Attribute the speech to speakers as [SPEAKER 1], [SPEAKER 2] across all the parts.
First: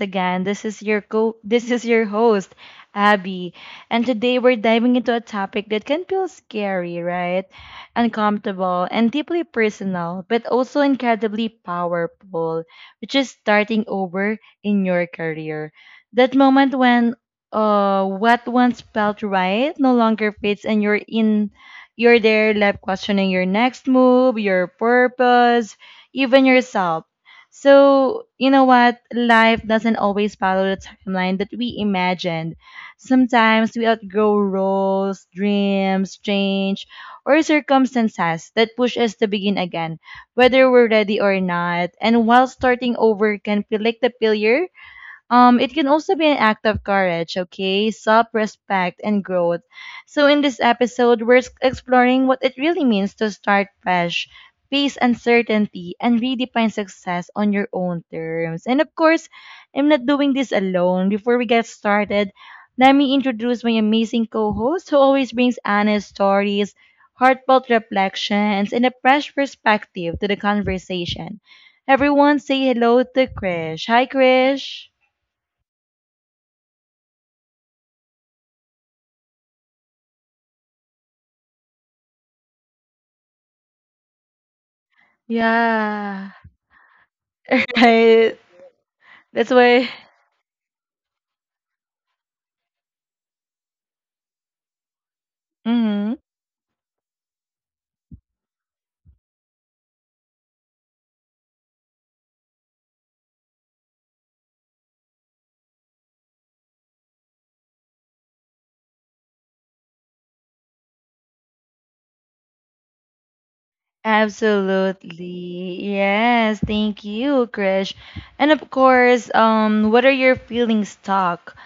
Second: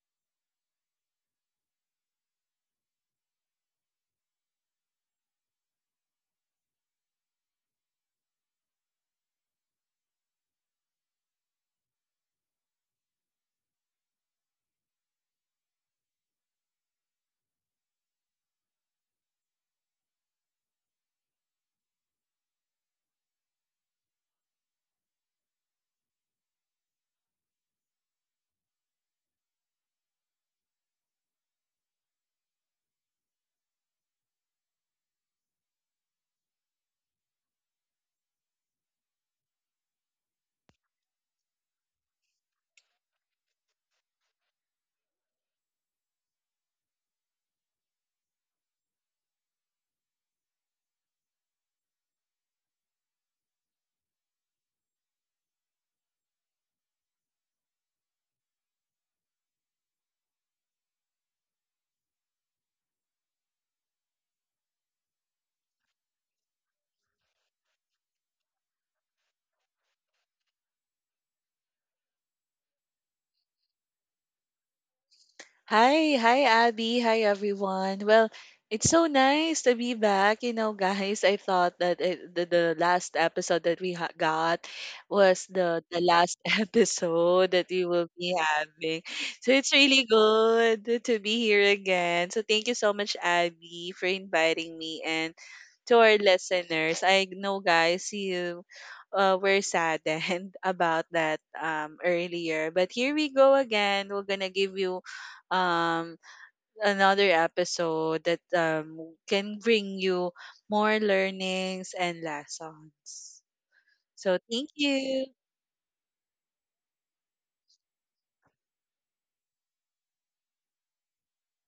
[SPEAKER 1] again, this is your host, Abby. And today we're diving into a topic that can feel scary, right? Uncomfortable and deeply personal, but also incredibly powerful, which is starting over in your career. That moment when what once felt right no longer fits and you're there left questioning your next move, your purpose, even yourself. So, you know what? Life doesn't always follow the timeline that we imagined. Sometimes we outgrow roles, dreams, change, or circumstances that push us to begin again, whether we're ready or not. And while starting over can feel like the failure, it can also be an act of courage, okay, self respect, and growth. So, in this episode, exploring what it really means to start fresh, face uncertainty, and redefine success on your own terms. And of course, I'm not doing this alone. Before we get started, let me introduce my amazing co host who always brings honest stories, heartfelt reflections, and a fresh perspective to the conversation. Everyone say hello to Krish. Hi, Krish.
[SPEAKER 2] Hi, Abby, hi everyone. Well, it's so nice to be back. You know, guys, I thought that the last episode that got was the
[SPEAKER 1] Yeah,
[SPEAKER 2] last episode that we will be
[SPEAKER 1] right.
[SPEAKER 2] having. So
[SPEAKER 1] That's
[SPEAKER 2] it's
[SPEAKER 1] why.
[SPEAKER 2] really good to be here again. So thank you so much Abby for inviting me and to
[SPEAKER 1] Hmm.
[SPEAKER 2] our listeners. I know guys you were saddened about that earlier, but here we go again. We're going to give you um, another episode that can bring you more learnings and lessons. So, thank you.
[SPEAKER 1] Absolutely. Yes, thank you, Krish. And of course, what are your feelings stuck?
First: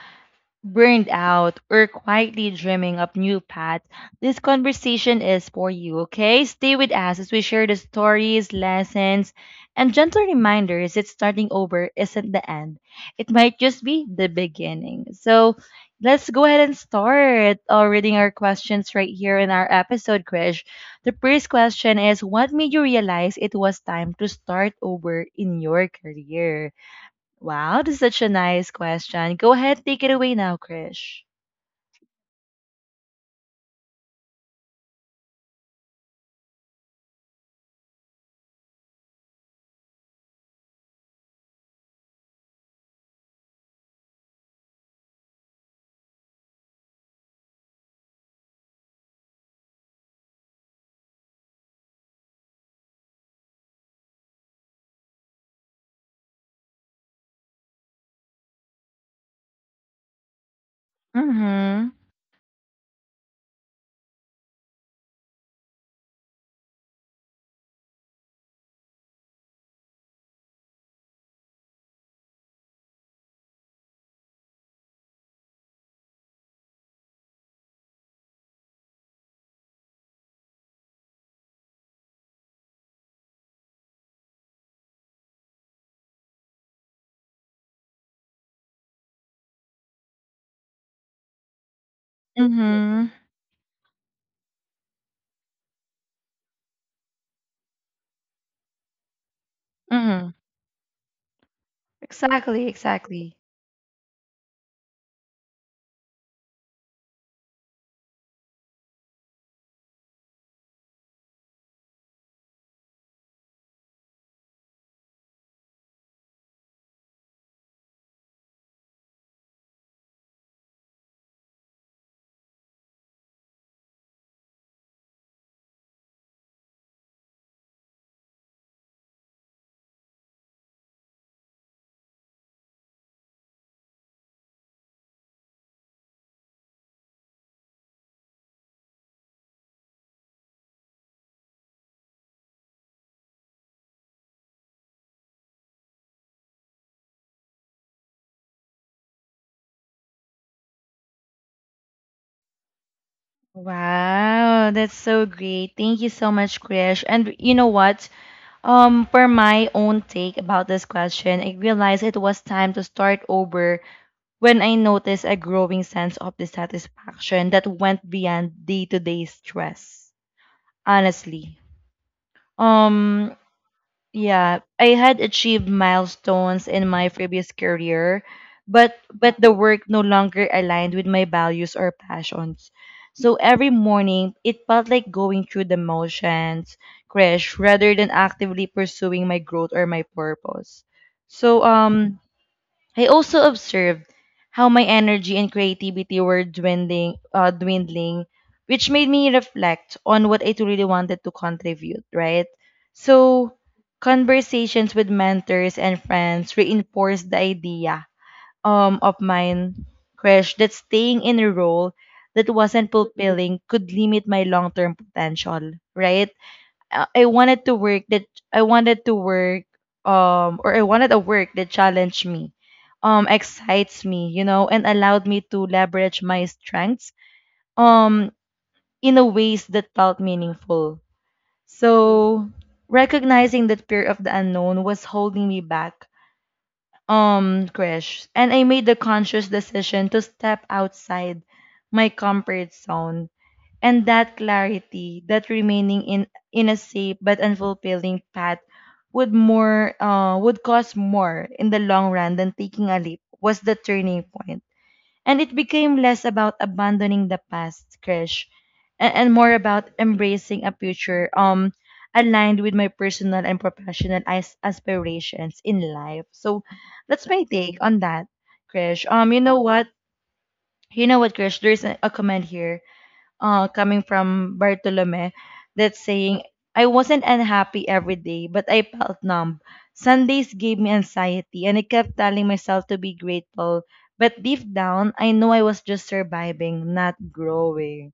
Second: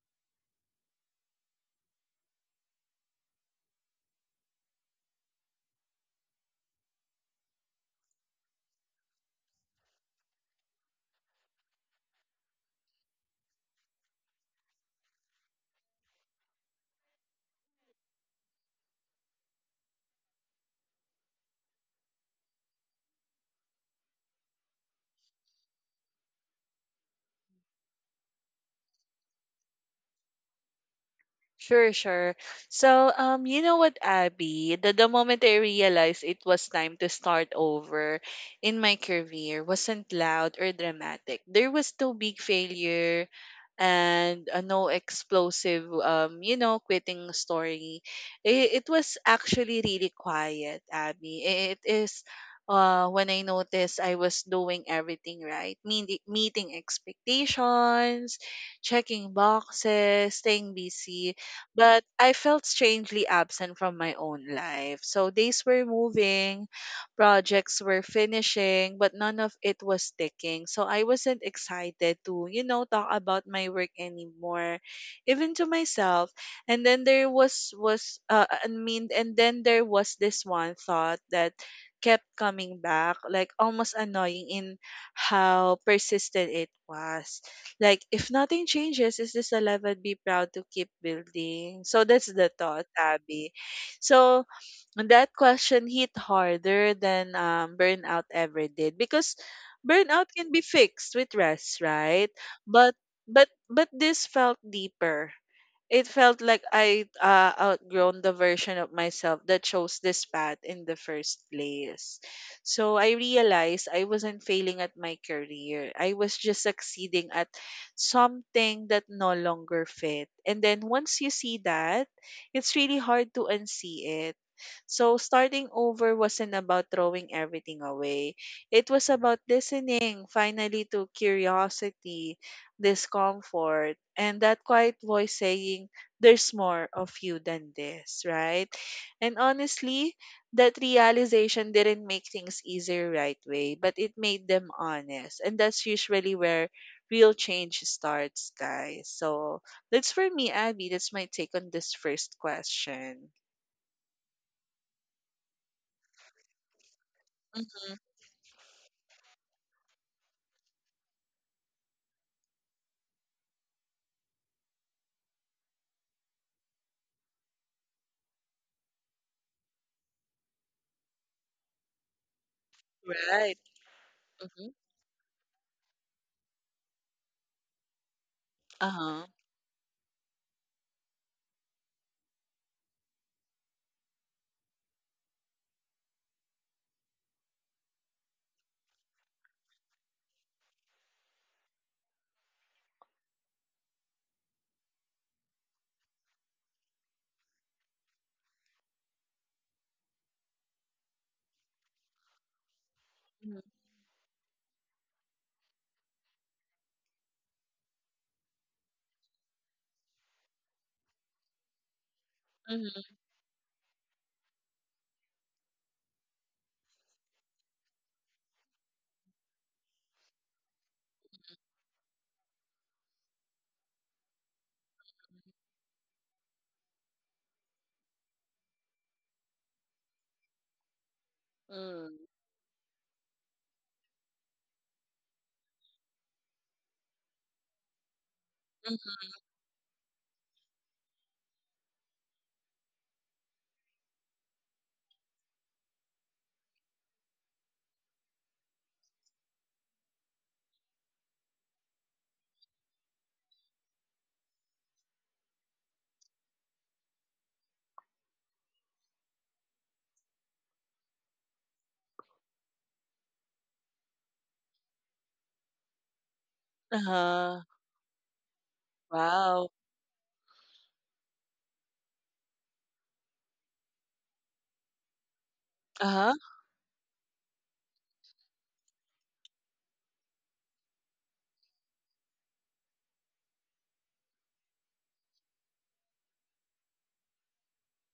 [SPEAKER 1] Burned out, or quietly dreaming up new paths, this conversation is for you, okay? Stay with us as we share the stories, lessons, and gentle reminders that starting over isn't the end. It might just be the beginning. So let's go ahead and start reading our questions right here in our episode, Krish. The first question is, what made you realize it was time to start over in your career? Wow, that's such a nice question. Go ahead, take it away now, Krish.
[SPEAKER 2] Sure, sure. So, you know what, Abby? The moment I realized it was time to start over in my career wasn't loud or dramatic. There was no big failure and no explosive, quitting story. It was actually really quiet, Abby. It is when I noticed I was doing everything right, meeting expectations, checking boxes, staying busy,
[SPEAKER 1] Mm-hmm.
[SPEAKER 2] but I felt strangely absent from my own life. So days were moving, projects were finishing, but none of it was sticking. So I wasn't excited to, you know, talk about my work anymore, even to myself. And then there was I mean, and then there was this one thought that kept coming back, like almost annoying in how persistent it was. Like, if nothing changes, is this a level be proud to keep building? So that's the thought,
[SPEAKER 1] Mm-hmm.
[SPEAKER 2] Abby. So that question hit harder than burnout ever did because burnout
[SPEAKER 1] Mm-hmm.
[SPEAKER 2] can be fixed with rest, right?
[SPEAKER 1] Exactly,
[SPEAKER 2] But
[SPEAKER 1] exactly.
[SPEAKER 2] but this felt deeper. It felt like I outgrown the version of myself that chose this path in the first place. So I realized I wasn't failing at my career. I was just succeeding at something that no longer fit. And then once you see that, it's really hard to unsee it. So starting over wasn't about throwing everything away. It was about listening finally to curiosity, discomfort, and that quiet voice saying there's more of you than this, right? And honestly, that realization didn't make things easier right way, but it made them honest, and that's usually where real change starts, guys. So that's for me, Abby. That's my take on this first question.
[SPEAKER 1] Wow, that's so great. Thank you so much, Krish. And you know
[SPEAKER 2] Mm-hmm.
[SPEAKER 1] what? For my own take about this question, I realized it was time to start over when I noticed a growing sense of dissatisfaction that went beyond day-to-day stress. Honestly. Um.
[SPEAKER 2] Right.
[SPEAKER 1] Yeah,
[SPEAKER 2] Mm-hmm.
[SPEAKER 1] I had achieved milestones in my previous career, but
[SPEAKER 2] Uh-huh.
[SPEAKER 1] the work no longer aligned with my values or passions. So every morning, it felt like going through the motions, crash, rather than actively pursuing my growth or my purpose. So um I also observed how my energy and creativity were dwindling, dwindling, which made me reflect on what I truly wanted to contribute, right? So,
[SPEAKER 2] Mm-hmm.
[SPEAKER 1] conversations with mentors and friends reinforced the idea of mine, Crash, that staying in a role that wasn't
[SPEAKER 2] Mm-hmm.
[SPEAKER 1] fulfilling could limit my long term potential, right? uh, I wanted to work that I wanted to work or I wanted a work that challenged me, excites me, you know, and allowed me to leverage my strengths um in a ways that felt meaningful. So recognizing that fear of the unknown was holding me back crash and I made the
[SPEAKER 2] Mm-hmm.
[SPEAKER 1] conscious decision to step outside my comfort zone, and that clarity that remaining in a safe but unfulfilling path would more would cost more in the long run than taking a leap was the turning point, and it became less about abandoning the past, Krish, and more about embracing a future aligned with my personal and professional aspirations in life. So that's my
[SPEAKER 2] Uh-huh.
[SPEAKER 1] take on that, Krish. You know
[SPEAKER 2] Wow.
[SPEAKER 1] what? You know what, Krish? There's a comment here coming from Bartolome that's
[SPEAKER 2] Uh-huh.
[SPEAKER 1] saying, I wasn't unhappy every day, but I felt numb. Sundays gave me anxiety, and I kept telling myself to be grateful. But deep down, I know I was just surviving, not growing.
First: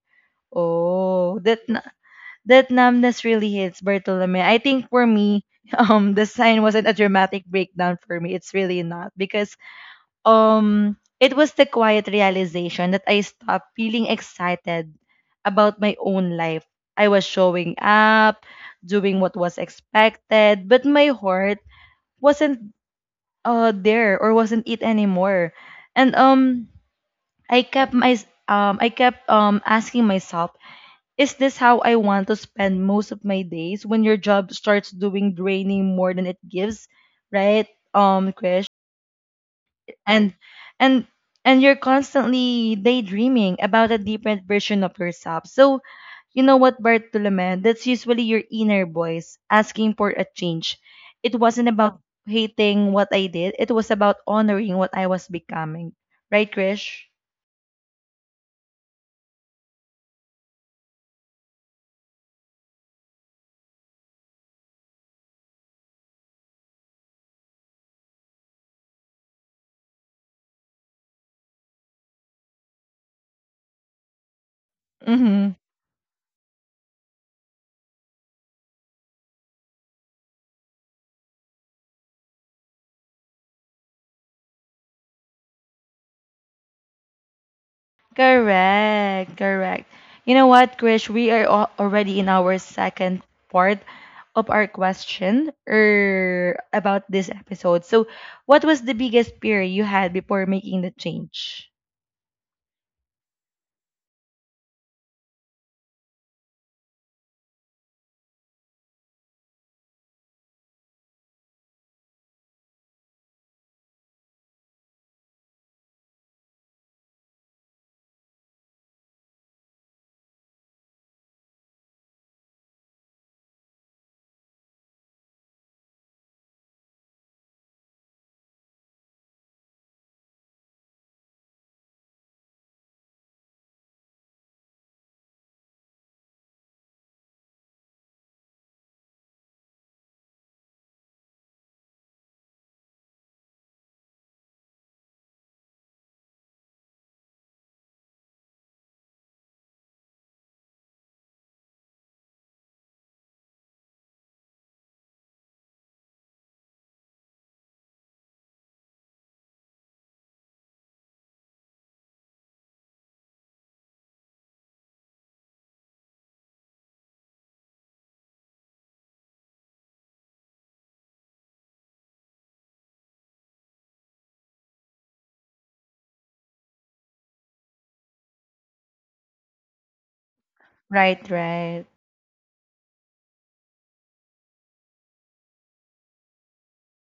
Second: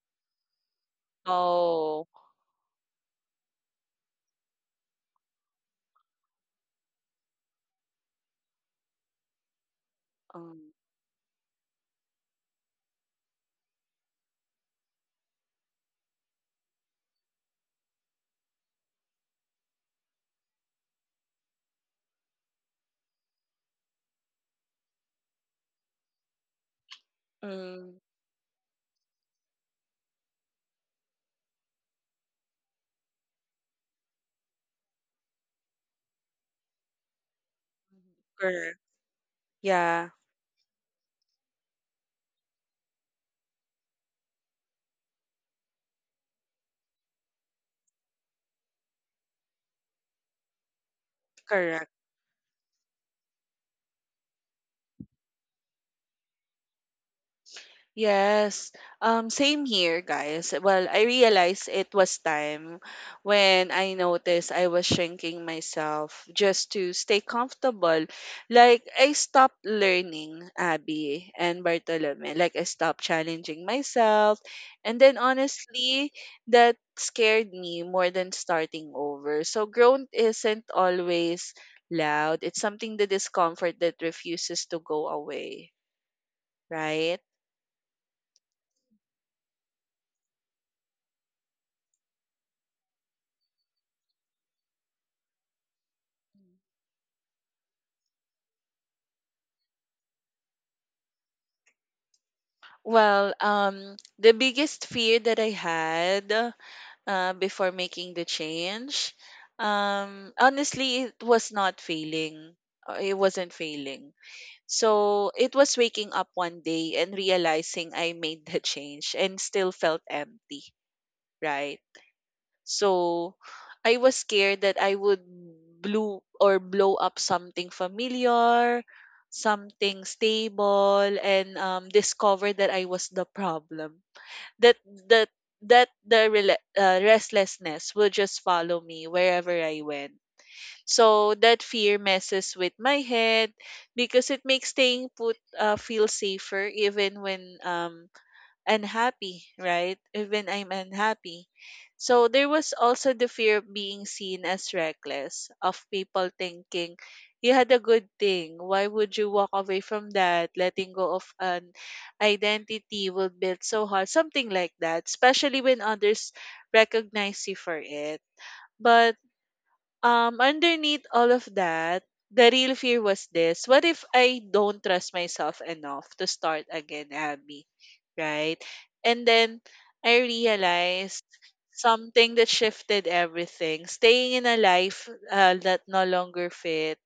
[SPEAKER 1] Oh,
[SPEAKER 2] Oh.
[SPEAKER 1] that numbness really hits Bartolome. I think for me, the sign wasn't a dramatic breakdown for me. It's really not because
[SPEAKER 2] um,
[SPEAKER 1] it was the quiet realization that I stopped feeling excited about my own life. I was showing up, doing what was expected, but my heart wasn't there or wasn't it anymore. And I kept
[SPEAKER 2] Mm,
[SPEAKER 1] my I kept asking myself, is this how I want to spend most of my days when your job starts doing draining more than it gives, right? Krish,
[SPEAKER 2] correct. Yeah,
[SPEAKER 1] and and and you're constantly daydreaming about a different version of yourself. So you know what, Bartolome, that's usually your inner voice asking for a change. It wasn't
[SPEAKER 2] correct.
[SPEAKER 1] about hating what I did. It was about honoring what I was becoming. Right, Krish?
[SPEAKER 2] Yes. Same here, guys. Well, I realized it was time when I noticed I was shrinking myself just to stay comfortable. Like, I stopped learning, Abby and Bartolome. Like, I stopped challenging myself. And then,
[SPEAKER 1] Mm-hmm.
[SPEAKER 2] honestly, that scared me more than starting over. So, growth isn't always loud, it's something the discomfort that refuses to go away, right?
[SPEAKER 1] Correct, correct. You know what, Krish? We are already in our second part of our question about this episode. So, what was the biggest fear you had before making the change?
[SPEAKER 2] Well, the biggest fear that I had before making the change, honestly, it was not failing. It wasn't failing. So it was waking up one day and realizing I made the change and still felt empty, right? So I was scared that I would blow or blow up something familiar, something stable, and discover that I was the problem, that that that the restlessness will just follow me wherever I went. So that fear messes with my head because it makes staying put feel safer even when unhappy, right? Even I'm unhappy. So there was also the fear of being seen as reckless, of people thinking, you had a good thing. Why would you walk away from that? Letting go of an identity will build so hard. Something like that, especially when others recognize you for it. But underneath all of that, the real fear was this. What if I don't trust myself enough to start again, Abby? Right? And then I realized
[SPEAKER 1] Right, right.
[SPEAKER 2] something that shifted everything. Staying in a life that no longer fit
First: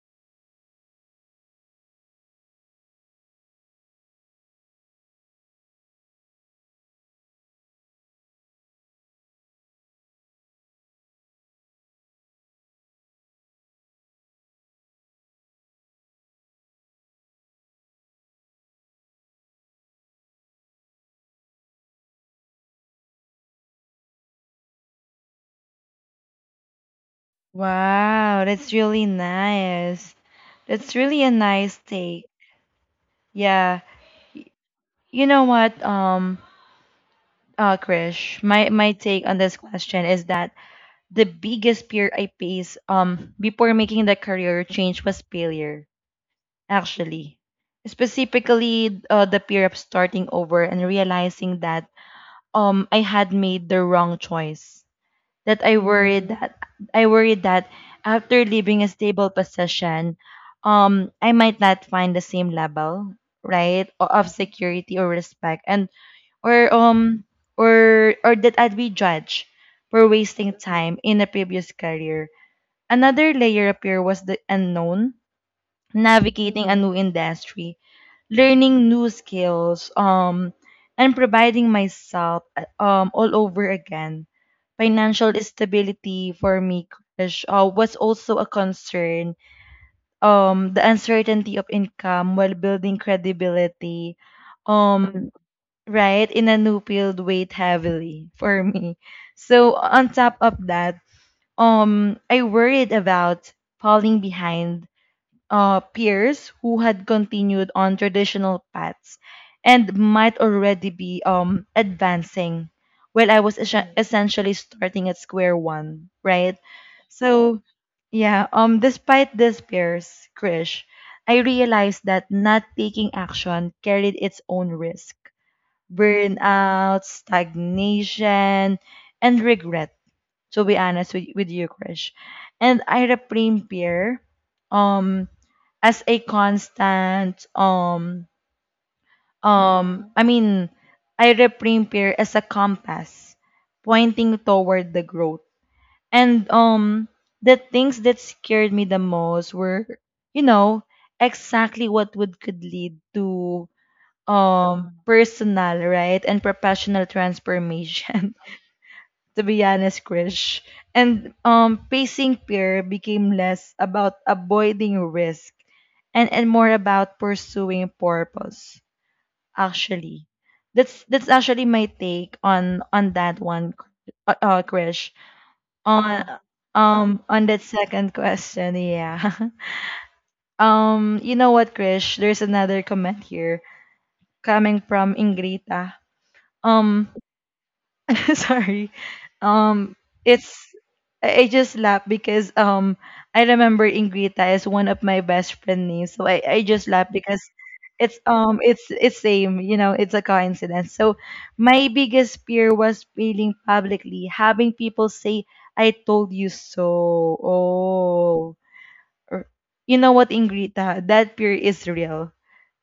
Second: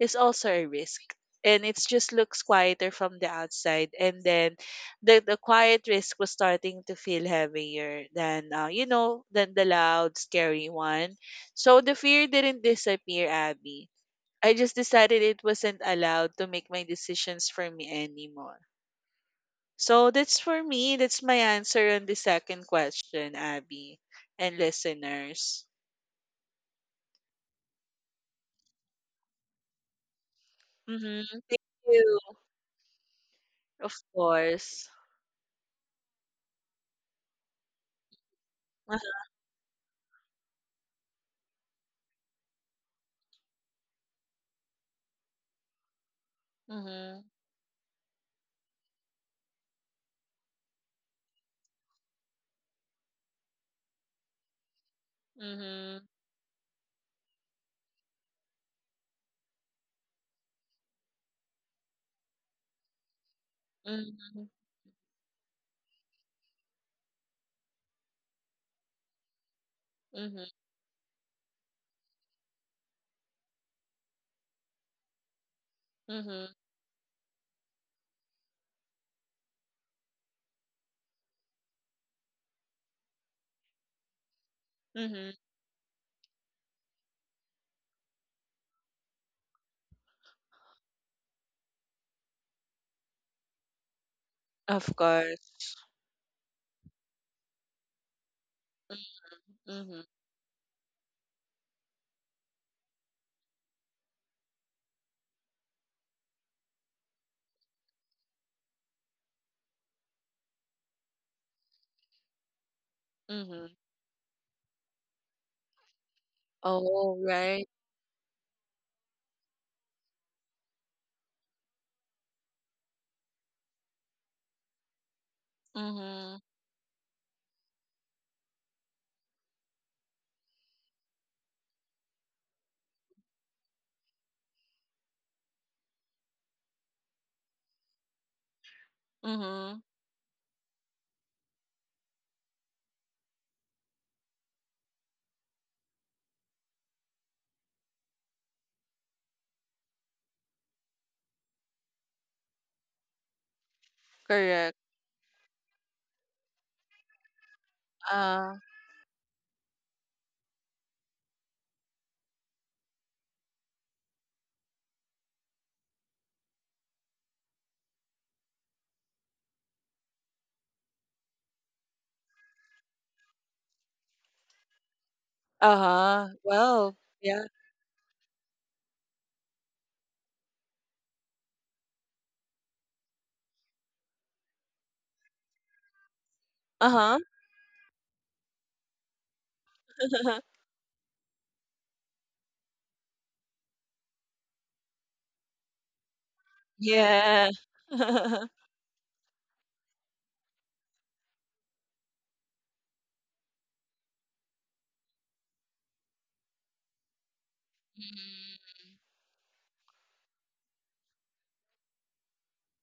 [SPEAKER 2] is also a risk. And it just looks quieter from the outside. And then the quiet risk was starting to feel heavier than, than the loud, scary one. So the fear didn't disappear, Abby. I just decided it wasn't allowed to make my decisions for me anymore. So that's for me. That's my answer on the second question, Abby and listeners.
[SPEAKER 1] Wow, that's really nice. That's really a
[SPEAKER 2] Mm-hmm. Thank
[SPEAKER 1] nice take.
[SPEAKER 2] you.
[SPEAKER 1] Yeah.
[SPEAKER 2] Of course.
[SPEAKER 1] You know what, Krish, my take on this question is that the biggest fear I faced before making the career change was failure,
[SPEAKER 2] Mm-hmm.
[SPEAKER 1] actually. Specifically, the fear of starting over and realizing that I had made the wrong choice, that I
[SPEAKER 2] Mm-hmm.
[SPEAKER 1] worried that I worried that after leaving a stable position, I might not find the same level, right, of
[SPEAKER 2] Mm-hmm.
[SPEAKER 1] security or respect, and or um or that I'd be judged for
[SPEAKER 2] Mm-hmm.
[SPEAKER 1] wasting time in a previous career. Another layer up here was the unknown,
[SPEAKER 2] Mm-hmm.
[SPEAKER 1] navigating a new industry, learning new skills, and providing myself all over again.
[SPEAKER 2] Mm-hmm.
[SPEAKER 1] Financial stability for me, Krish, was also a concern. The uncertainty of income while building credibility,
[SPEAKER 2] Of
[SPEAKER 1] um,
[SPEAKER 2] course.
[SPEAKER 1] right, in a new field weighed heavily for me. So
[SPEAKER 2] Mm-hmm.
[SPEAKER 1] on top of that, I worried about falling behind peers who had continued on traditional paths and might already be advancing while I was
[SPEAKER 2] Mm-hmm.
[SPEAKER 1] essentially starting at square one, right?
[SPEAKER 2] Oh,
[SPEAKER 1] So,
[SPEAKER 2] right.
[SPEAKER 1] yeah, despite these peers, Krish, I realized that not taking action carried its own risk,
[SPEAKER 2] Mm-hmm.
[SPEAKER 1] burnout, stagnation, and regret, to be honest with you, Krish. And I reframe fear um as a constant
[SPEAKER 2] Mm-hmm.
[SPEAKER 1] I mean I reframe fear as a compass pointing toward the growth. And the things that scared me the most were, you know, exactly what would could lead to
[SPEAKER 2] Correct.
[SPEAKER 1] personal, right? And professional transformation.
[SPEAKER 2] Uh,
[SPEAKER 1] To be honest, Krish. And pacing fear became less about avoiding risk, and more about pursuing purpose, actually. That's actually my take on that one, Krish. On
[SPEAKER 2] uh-huh. Well, yeah.
[SPEAKER 1] on that second question, yeah. Um, you know what, Krish? There's another comment here coming from Ingrita. Um,
[SPEAKER 2] Uh-huh.
[SPEAKER 1] sorry, um it's, I just laugh because I remember Ingrita is one of my best friend names, so I just laugh because
[SPEAKER 2] Yeah.
[SPEAKER 1] it's it's same, you know, it's a coincidence. So, my biggest fear was failing publicly, having people say, I told you so. Oh. Or, you know what, Ingrita, that fear is real,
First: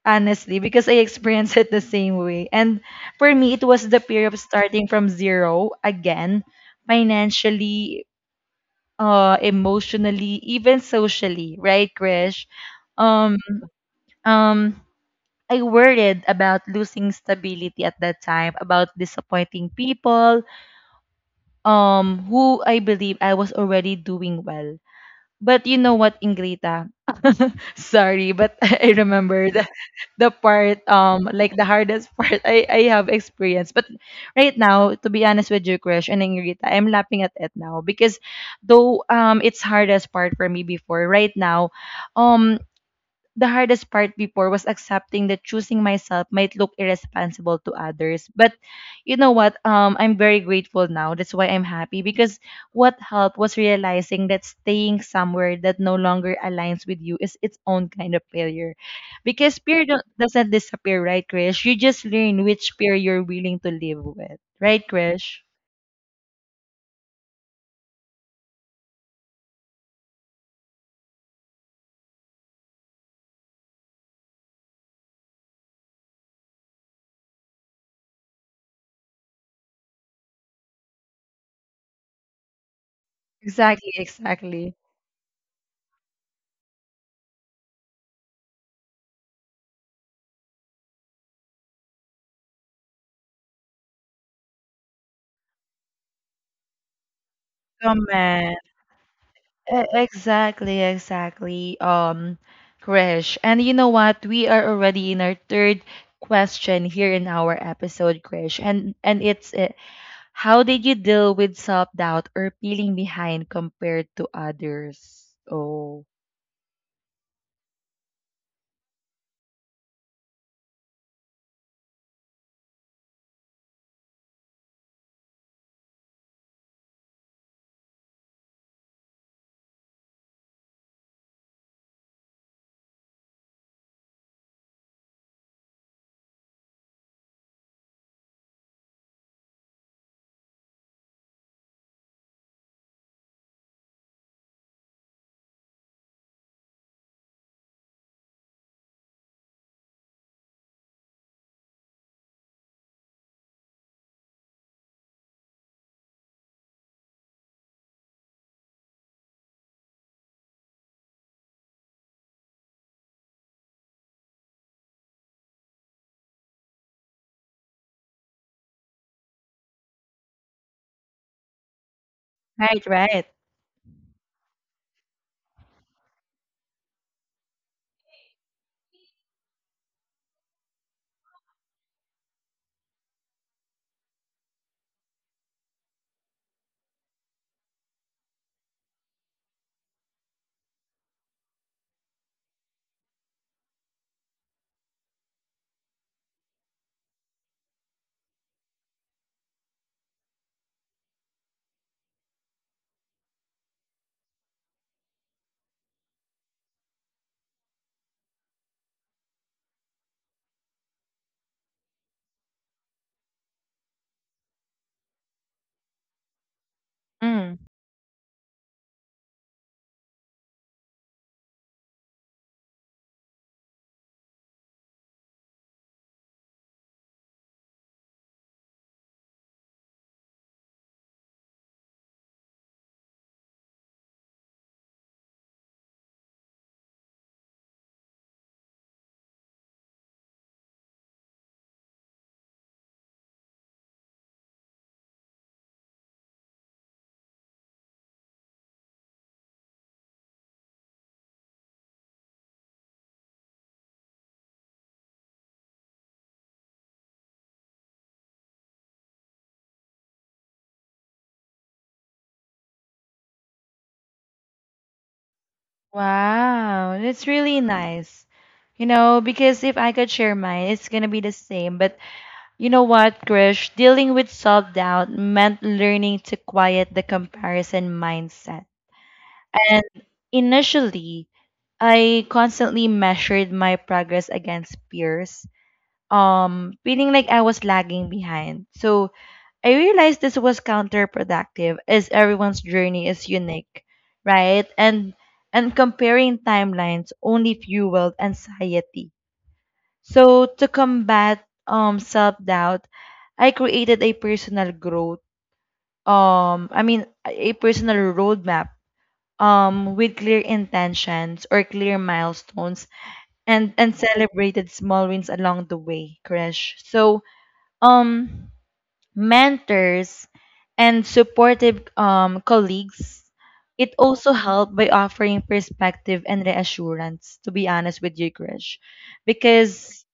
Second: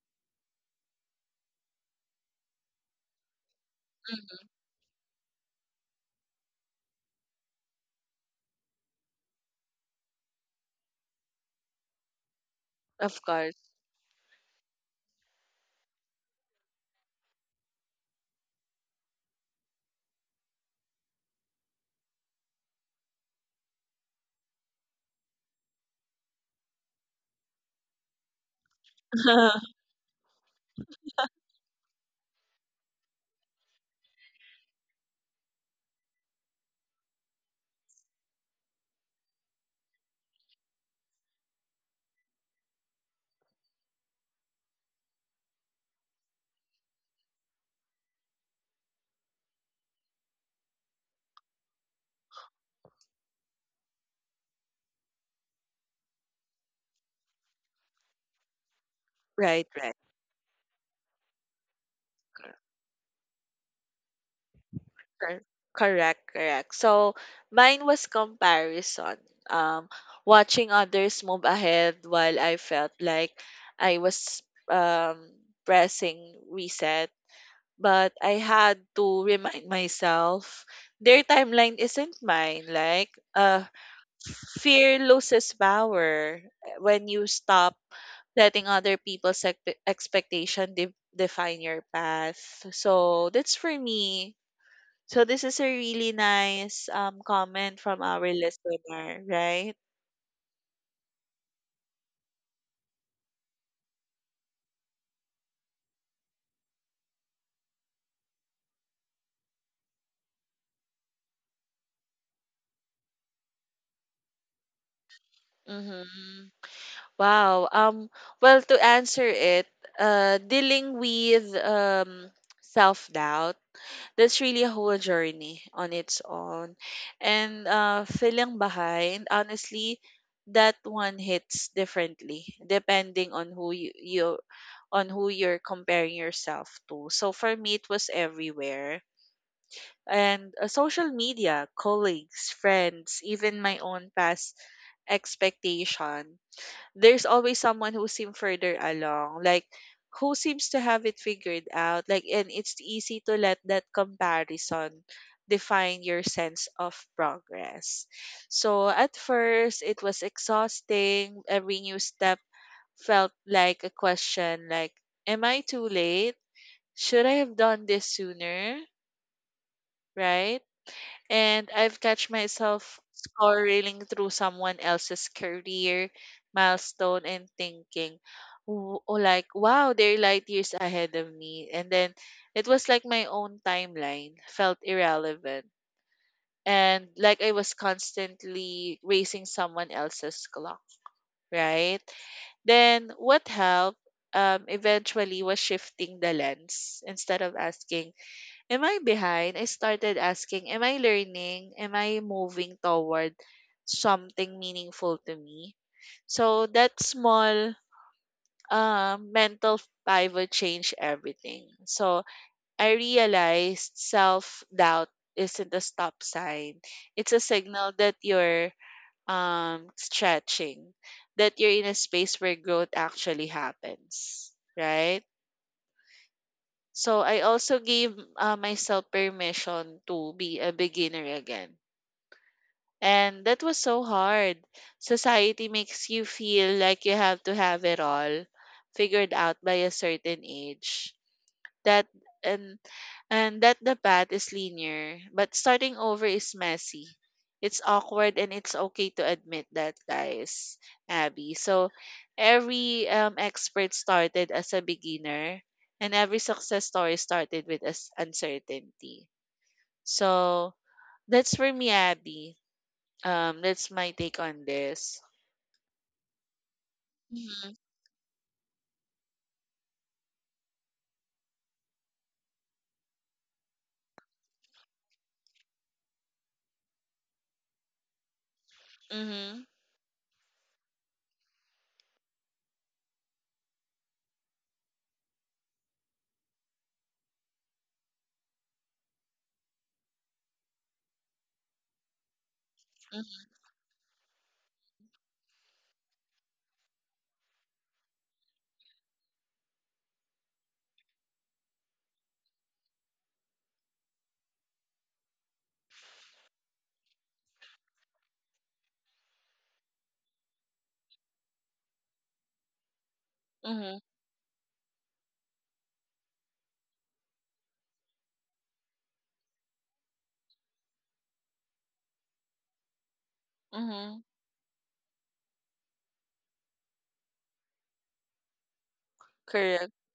[SPEAKER 1] honestly, because I experienced it the same way. And for me, it was the fear of
[SPEAKER 2] Mhm.
[SPEAKER 1] starting from zero again, financially, emotionally, even socially, right, Krish?
[SPEAKER 2] Of
[SPEAKER 1] Um,
[SPEAKER 2] course.
[SPEAKER 1] um, I worried about losing stability at that time, about disappointing people, who I believe I was already doing well. But you know what, Ingrita? Sorry, but I remember the part, like the hardest part I have experienced. But right now, to be honest with you, Krish and Ingrita, I'm laughing at it now because though it's hardest part for me before, right now, um the hardest part before was accepting that choosing myself might look irresponsible to others. But you know what? I'm very grateful now. That's why I'm happy, because what helped was realizing that staying somewhere that no longer aligns with you is its own kind of failure. Because
[SPEAKER 2] Right,
[SPEAKER 1] fear
[SPEAKER 2] right.
[SPEAKER 1] don't, doesn't disappear, right, Krish? You just learn
[SPEAKER 2] Cor-
[SPEAKER 1] which fear you're willing to live with, right, Krish?
[SPEAKER 2] Cor- Correct, correct. So mine was comparison. Um, Watching others move ahead while I felt like I was um pressing reset, but I had to remind myself their timeline isn't mine. Like,
[SPEAKER 1] Exactly, exactly.
[SPEAKER 2] fear loses power when you stop letting other expectation define your path. So that's for me. So this is a really nice comment from
[SPEAKER 1] Come,
[SPEAKER 2] our listener, right?
[SPEAKER 1] Exactly, exactly. Krish. And you know what? We are already in our third question here in our episode, Krish. And it's how did you deal with self-doubt or feeling behind compared to others? Oh,
[SPEAKER 2] Mm-hmm. Wow. Well, to answer it, dealing with self doubt, that's really a whole journey on its own. And feeling behind, honestly, that one hits differently depending on who you, you on who you're comparing yourself to. So for me, it was everywhere. And social media, colleagues, friends, even my own past expectation, there's always someone who seems further along, like who seems to have it figured out. Like, and it's easy to let that comparison define your sense of progress. So at first, it was exhausting. Every new step felt like a question like, am I too late? Should I have done this sooner? Right? And I've catch
[SPEAKER 1] right,
[SPEAKER 2] myself
[SPEAKER 1] right.
[SPEAKER 2] scrolling through someone else's career, milestone, and thinking, oh, like, wow, they're light years ahead of me." And then it was like my own timeline felt irrelevant. And like I was constantly racing someone else's clock, right? Then what helped eventually was shifting the lens. Instead of asking, am I behind? I started asking, am I learning? Am I moving toward something meaningful to me? So that small mental pivot changed everything. So I realized self doubt isn't a stop sign, it's a
[SPEAKER 1] Mm.
[SPEAKER 2] signal that you're stretching, that you're in a space where growth actually happens, right? So I also gave myself permission to be a beginner again. And that was so hard. Society makes you feel like you have to have it all figured out by a certain age. That and and that the path is linear, but starting over is messy. It's awkward and it's okay to admit that, guys, Abby. So every expert started as a beginner, and every success story started with as uncertainty. So that's for me, Abby. That's my take on this.
[SPEAKER 1] Wow, that's really
[SPEAKER 2] Mm-hmm.
[SPEAKER 1] nice. You know, because if I could share mine, it's gonna be the same, but you know what, Krish? Dealing with self doubt meant learning to quiet the comparison mindset.
[SPEAKER 2] Mm-hmm.
[SPEAKER 1] And initially, I constantly measured my progress against peers, feeling like I was lagging behind. So I realized this was counterproductive, as everyone's journey is unique, right? And comparing timelines only fueled anxiety, so to combat self-doubt, I created a personal growth I mean a personal roadmap with clear intentions or clear milestones, and
[SPEAKER 2] Mm-hmm.
[SPEAKER 1] celebrated small wins along the way, Krish. So um mentors and supportive colleagues, it
[SPEAKER 2] Mm-hmm.
[SPEAKER 1] also helped by offering perspective and reassurance, to be honest with you, Krish,
[SPEAKER 2] Correct.
[SPEAKER 1] because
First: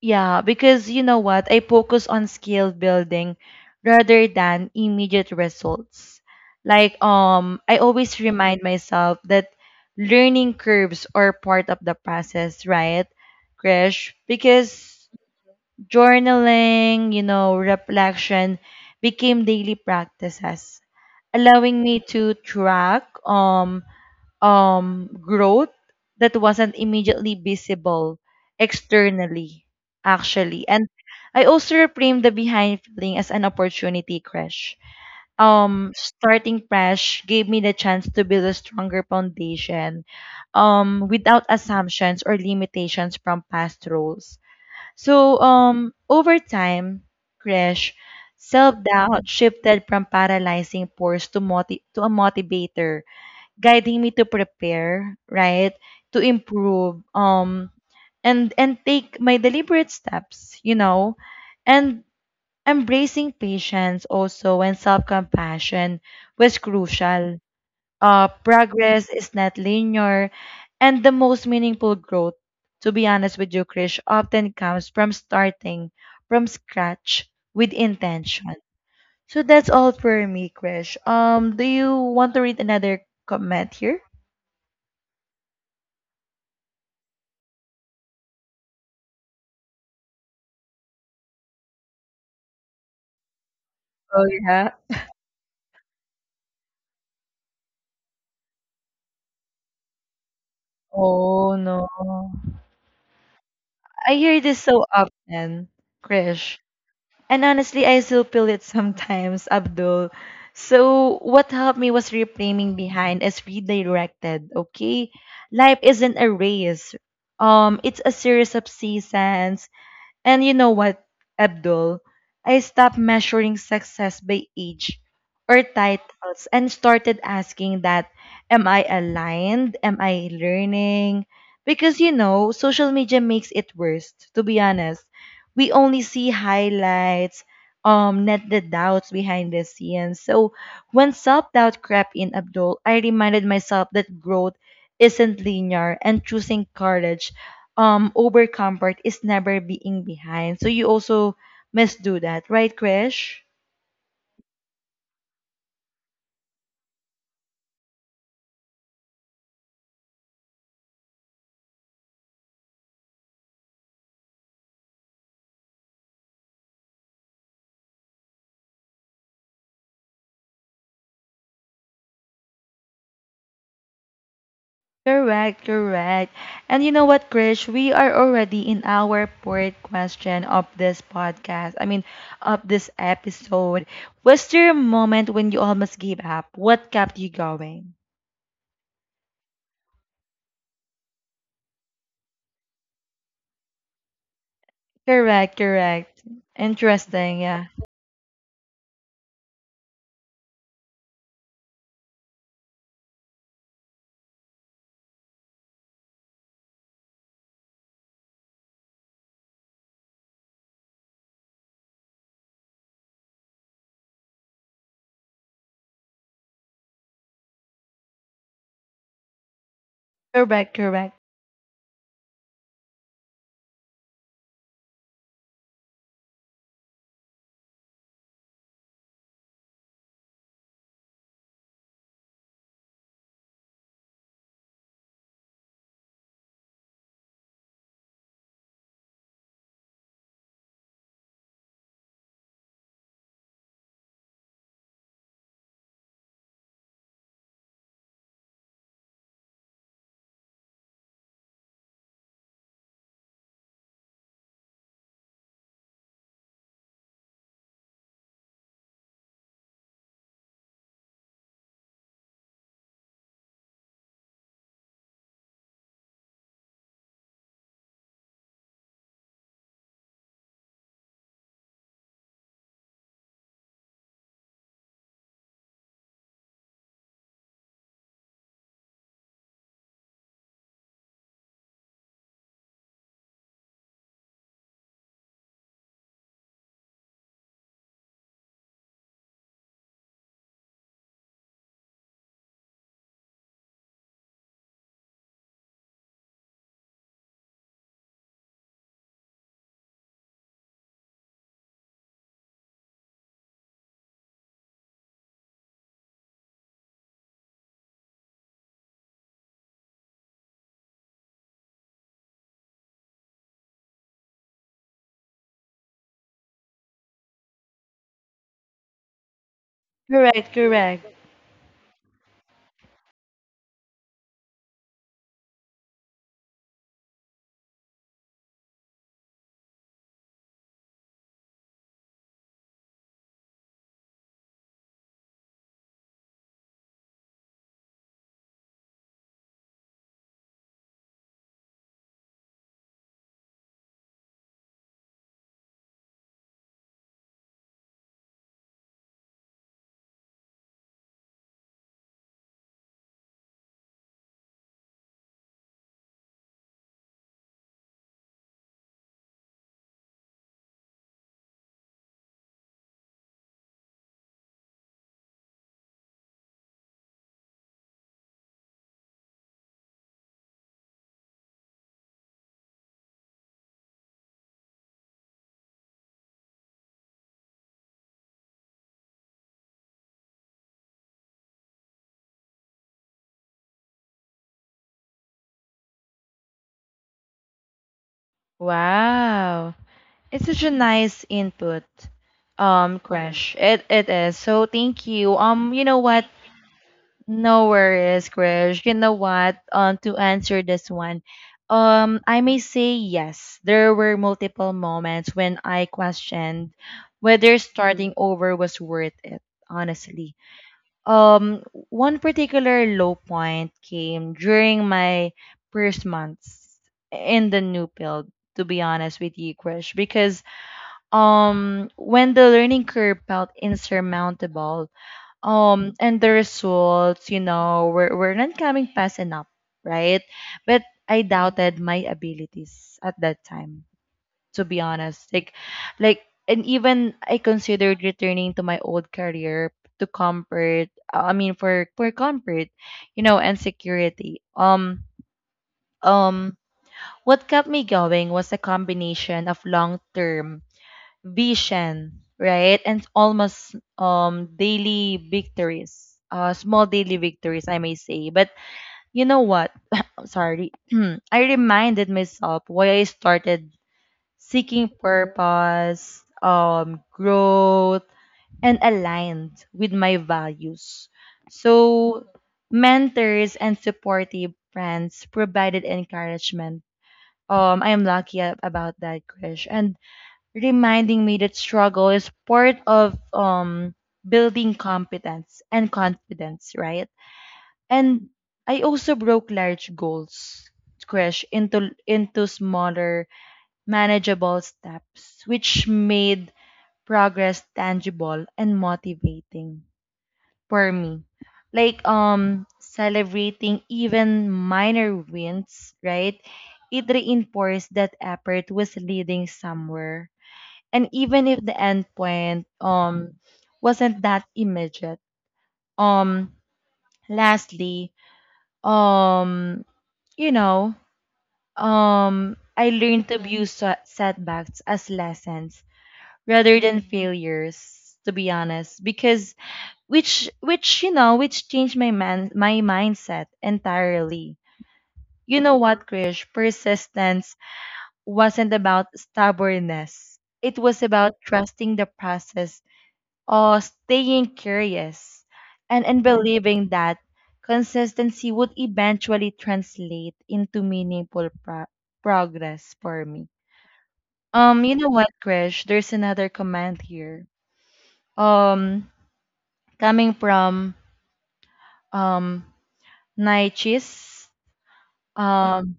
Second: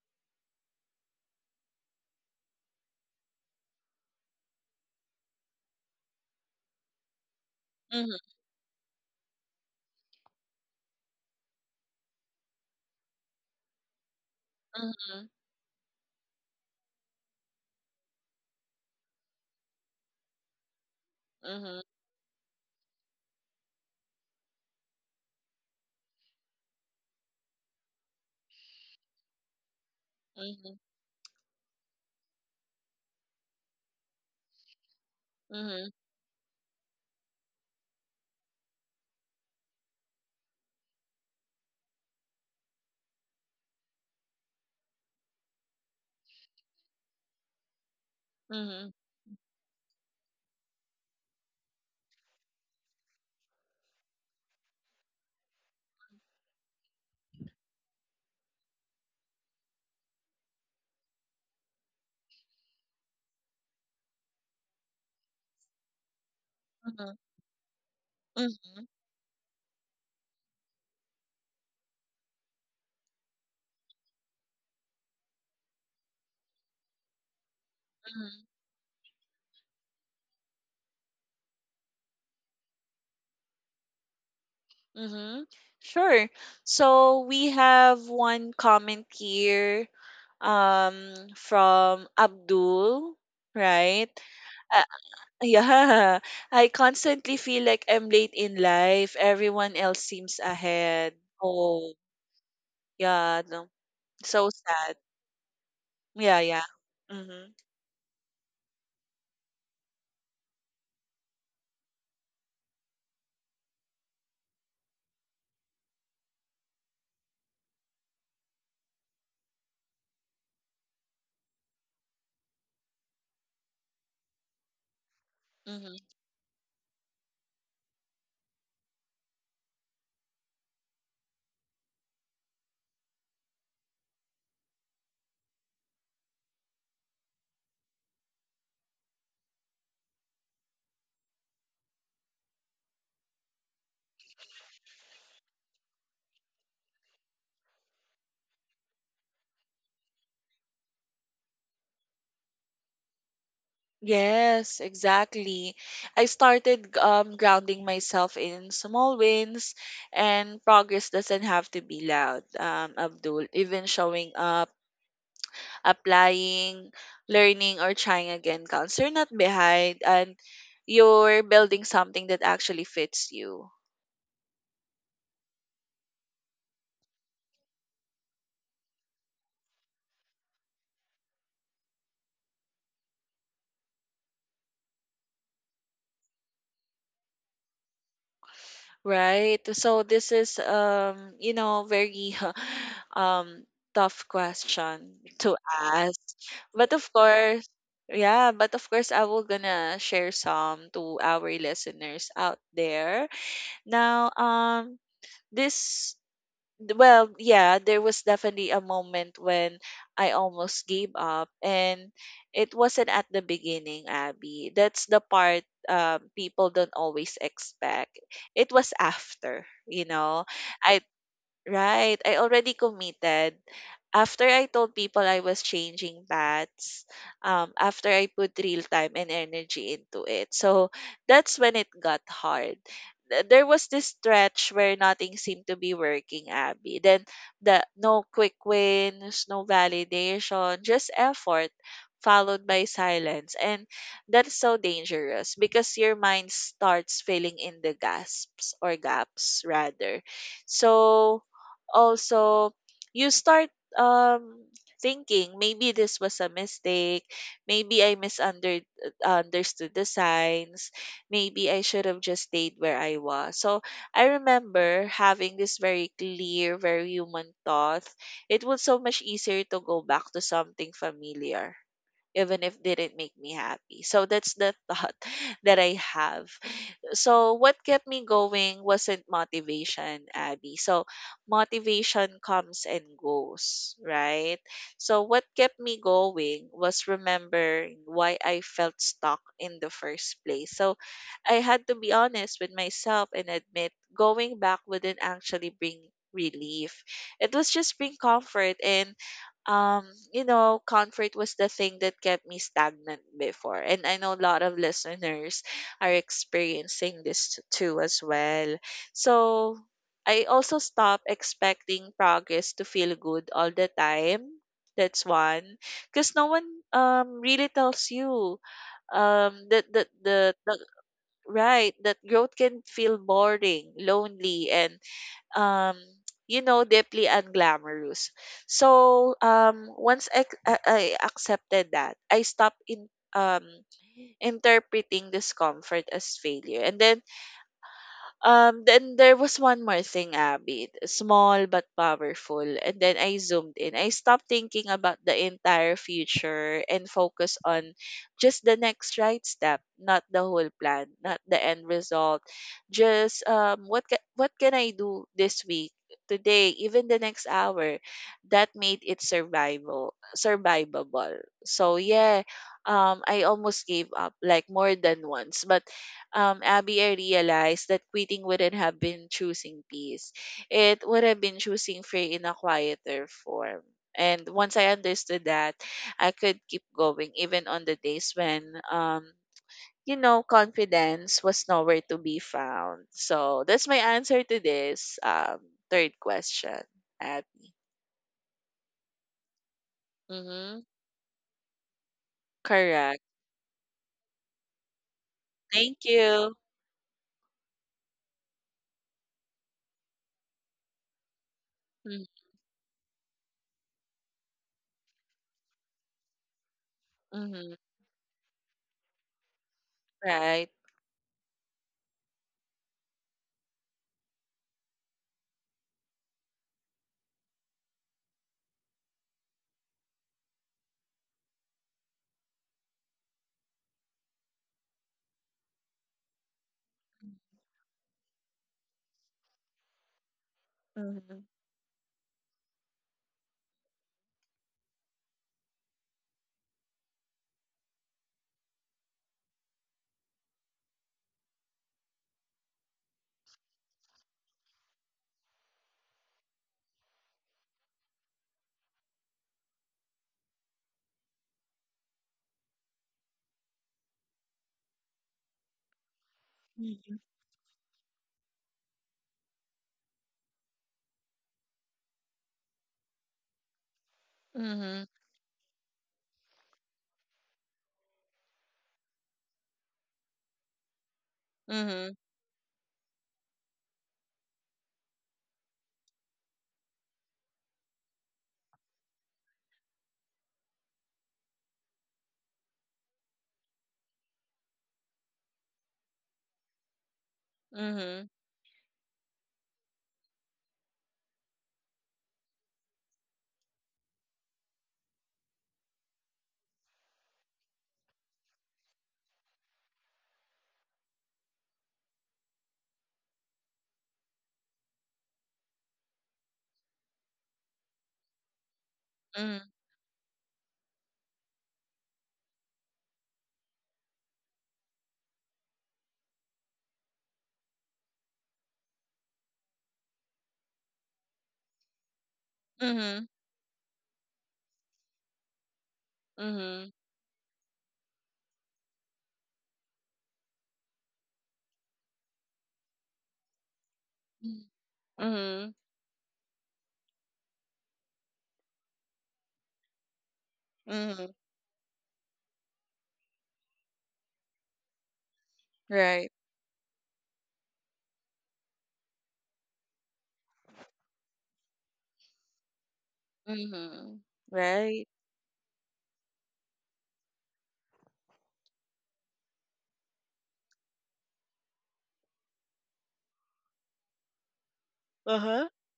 [SPEAKER 1] yeah, because you know what? I focus on skill building rather than immediate results. Like I
[SPEAKER 2] Mm-hmm.
[SPEAKER 1] always remind myself that learning curves are part of the process, right? Krish, because
[SPEAKER 2] Mm-hmm.
[SPEAKER 1] journaling, you know, reflection became daily practices, allowing me to track growth that wasn't immediately visible externally, actually.
[SPEAKER 2] Mm-hmm.
[SPEAKER 1] And I also reframed the behind feeling as an opportunity crash.
[SPEAKER 2] Mm-hmm.
[SPEAKER 1] Starting crash gave me the chance to build a stronger foundation without assumptions or limitations from past roles. So, over time, Crash, self
[SPEAKER 2] Mm-hmm.
[SPEAKER 1] doubt shifted from paralyzing force to a motivator guiding me to prepare, right? To improve, and take my deliberate steps, you know, and embracing patience also and self-compassion was
[SPEAKER 2] Mm-hmm.
[SPEAKER 1] crucial.
[SPEAKER 2] Mm-hmm.
[SPEAKER 1] Progress is not linear, and the most meaningful growth, to be honest with you, Krish, often comes from starting from scratch with intention. So that's all for me, Krish. Do you want to read another comment here?
[SPEAKER 2] Mm-hmm. Sure. So we have one comment here from Abdul, right?
[SPEAKER 1] Oh, yeah?
[SPEAKER 2] Uh, yeah, I constantly feel like I'm late in life. Everyone else seems ahead.
[SPEAKER 1] Oh, no.
[SPEAKER 2] Oh, yeah. No.
[SPEAKER 1] I hear
[SPEAKER 2] So
[SPEAKER 1] this so
[SPEAKER 2] sad.
[SPEAKER 1] often,
[SPEAKER 2] Yeah,
[SPEAKER 1] Krish.
[SPEAKER 2] yeah.
[SPEAKER 1] And
[SPEAKER 2] Mm-hmm.
[SPEAKER 1] honestly, I still feel it sometimes, Abdul. So, what helped me was reframing behind as redirected, okay? Life isn't a race. It's a series of seasons. And you know what, Abdul? I stopped measuring success by age or
[SPEAKER 2] Mm-hmm.
[SPEAKER 1] titles and started asking that, am I aligned? Am I learning? Because, you know, social media makes it worse, to be honest. We only see highlights, not the doubts behind the scenes. So when self-doubt crept in, Abdul, I reminded myself that growth isn't linear and choosing courage over comfort is never being behind. So you also must do that, right, Krish?
[SPEAKER 2] Yes, exactly. I started grounding myself in small wins, and progress doesn't have to be loud, Abdul. Even showing up, applying, learning, or trying again counts. You're not behind, and you're building something that actually fits you.
[SPEAKER 1] Correct, correct. And you know what, Krish? We are already in our fourth question of this podcast. I mean, of this episode. Was there a moment when you almost gave up? What kept you going?
[SPEAKER 2] Right. So this is very um tough question
[SPEAKER 1] Correct,
[SPEAKER 2] to
[SPEAKER 1] correct.
[SPEAKER 2] ask. But of
[SPEAKER 1] Interesting, yeah.
[SPEAKER 2] course, yeah, but of course I will gonna share some to our listeners out there. Now, this d- well yeah, there was definitely a moment when I almost gave up, and it wasn't at the beginning, Abby. That's the part people don't always expect. It was after, you know
[SPEAKER 1] Correct,
[SPEAKER 2] I
[SPEAKER 1] correct.
[SPEAKER 2] right, I already committed. After I told people I was changing paths, after I put real time and energy into it. So that's when it got hard. There was this stretch where nothing seemed to be working, Abby. Then the no quick wins, no validation, just effort followed by silence. And that's so dangerous because your mind starts filling in the gasps or gaps rather. So also you start um thinking maybe this was a mistake, maybe I misunder understood the signs, maybe I should have just stayed where I was. So I remember having this very clear, very human thought. It was so much easier to go back to something familiar, even if didn't make me happy. So that's the thought that I have. So what kept me going wasn't motivation, Abby. So motivation comes and goes, right? So what kept me going was remembering why I felt stuck in the first place. So I had to be honest with myself and admit going back wouldn't actually bring relief. It was just bring comfort, and um, comfort was the thing that kept me stagnant before. And I know a lot of listeners are experiencing this too as well. So I also stop expecting progress to feel good all the time. That's one. Because no one really tells you, that that
[SPEAKER 1] Correct,
[SPEAKER 2] the
[SPEAKER 1] correct.
[SPEAKER 2] right, that growth can feel boring, lonely, and um deeply unglamorous. So once I accepted that, I stopped in um interpreting discomfort as failure. And then there was one more thing, Abby. Small but powerful. And then I zoomed in. I stopped thinking about the entire future and focused on just the next right step, not the whole plan, not the end result. Just what can I do this week, today, even the next hour? That made it survival survivable. So yeah, I almost gave up, like more than once, but Abby, I realized that quitting wouldn't have been choosing peace. It would have been choosing free in a quieter form. And once I understood that, I could keep going even on the days when, confidence was nowhere to be found. So that's my answer to this third question, Abby.
[SPEAKER 1] Wow. It's such a
[SPEAKER 2] Mm-hmm.
[SPEAKER 1] nice input,
[SPEAKER 2] Correct.
[SPEAKER 1] Krish. It is. So thank you. Um, you know
[SPEAKER 2] Thank
[SPEAKER 1] what?
[SPEAKER 2] you.
[SPEAKER 1] No worries, Krish. You know what? To answer this one,
[SPEAKER 2] Mm-hmm.
[SPEAKER 1] I may say yes. There were multiple moments when I questioned whether
[SPEAKER 2] Mm-hmm.
[SPEAKER 1] starting over was worth it. Honestly,
[SPEAKER 2] Right.
[SPEAKER 1] one particular low point came during my first months in the new build. To be honest with you, Krish, because when the learning curve felt insurmountable and the results, you know, were not coming fast enough, right? But I
[SPEAKER 2] Mm-hmm.
[SPEAKER 1] doubted my abilities at that time, to be honest, like and even I considered returning to my old career to comfort, I mean, for comfort, you know, and security. Um what kept me going was a combination of long-term vision, right? And almost daily victories, small
[SPEAKER 2] Mm-hmm.
[SPEAKER 1] daily victories, I may say. But you know what? Sorry. I reminded myself why I started seeking
[SPEAKER 2] Mm-hmm.
[SPEAKER 1] purpose, growth and aligned with my values.
[SPEAKER 2] Mm-hmm.
[SPEAKER 1] So mentors and supportive friends provided encouragement. I am lucky about that, Krish. And reminding me that struggle is part of building competence and confidence, right? And I also broke large goals, crash into smaller, manageable steps, which made progress tangible and motivating for me. Like celebrating even minor wins, right? It reinforced that effort was leading
[SPEAKER 2] Mm-hmm.
[SPEAKER 1] somewhere, and even if the end point wasn't that immediate. Um lastly um you know um I learned
[SPEAKER 2] Mhm,
[SPEAKER 1] to view setbacks as lessons rather
[SPEAKER 2] mhm,
[SPEAKER 1] than failures, to be honest, because which you know, which changed my mindset entirely. You
[SPEAKER 2] mhm,
[SPEAKER 1] know what, Krish? Persistence wasn't about stubbornness. It was
[SPEAKER 2] mhm,
[SPEAKER 1] about trusting the process or staying curious and in
[SPEAKER 2] right,
[SPEAKER 1] believing that consistency would eventually translate into progress for me.
[SPEAKER 2] mhm,
[SPEAKER 1] You
[SPEAKER 2] right,
[SPEAKER 1] know what, Krish? There's another comment here. Um, coming from um Naichis.
[SPEAKER 2] uh-huh,
[SPEAKER 1] Um,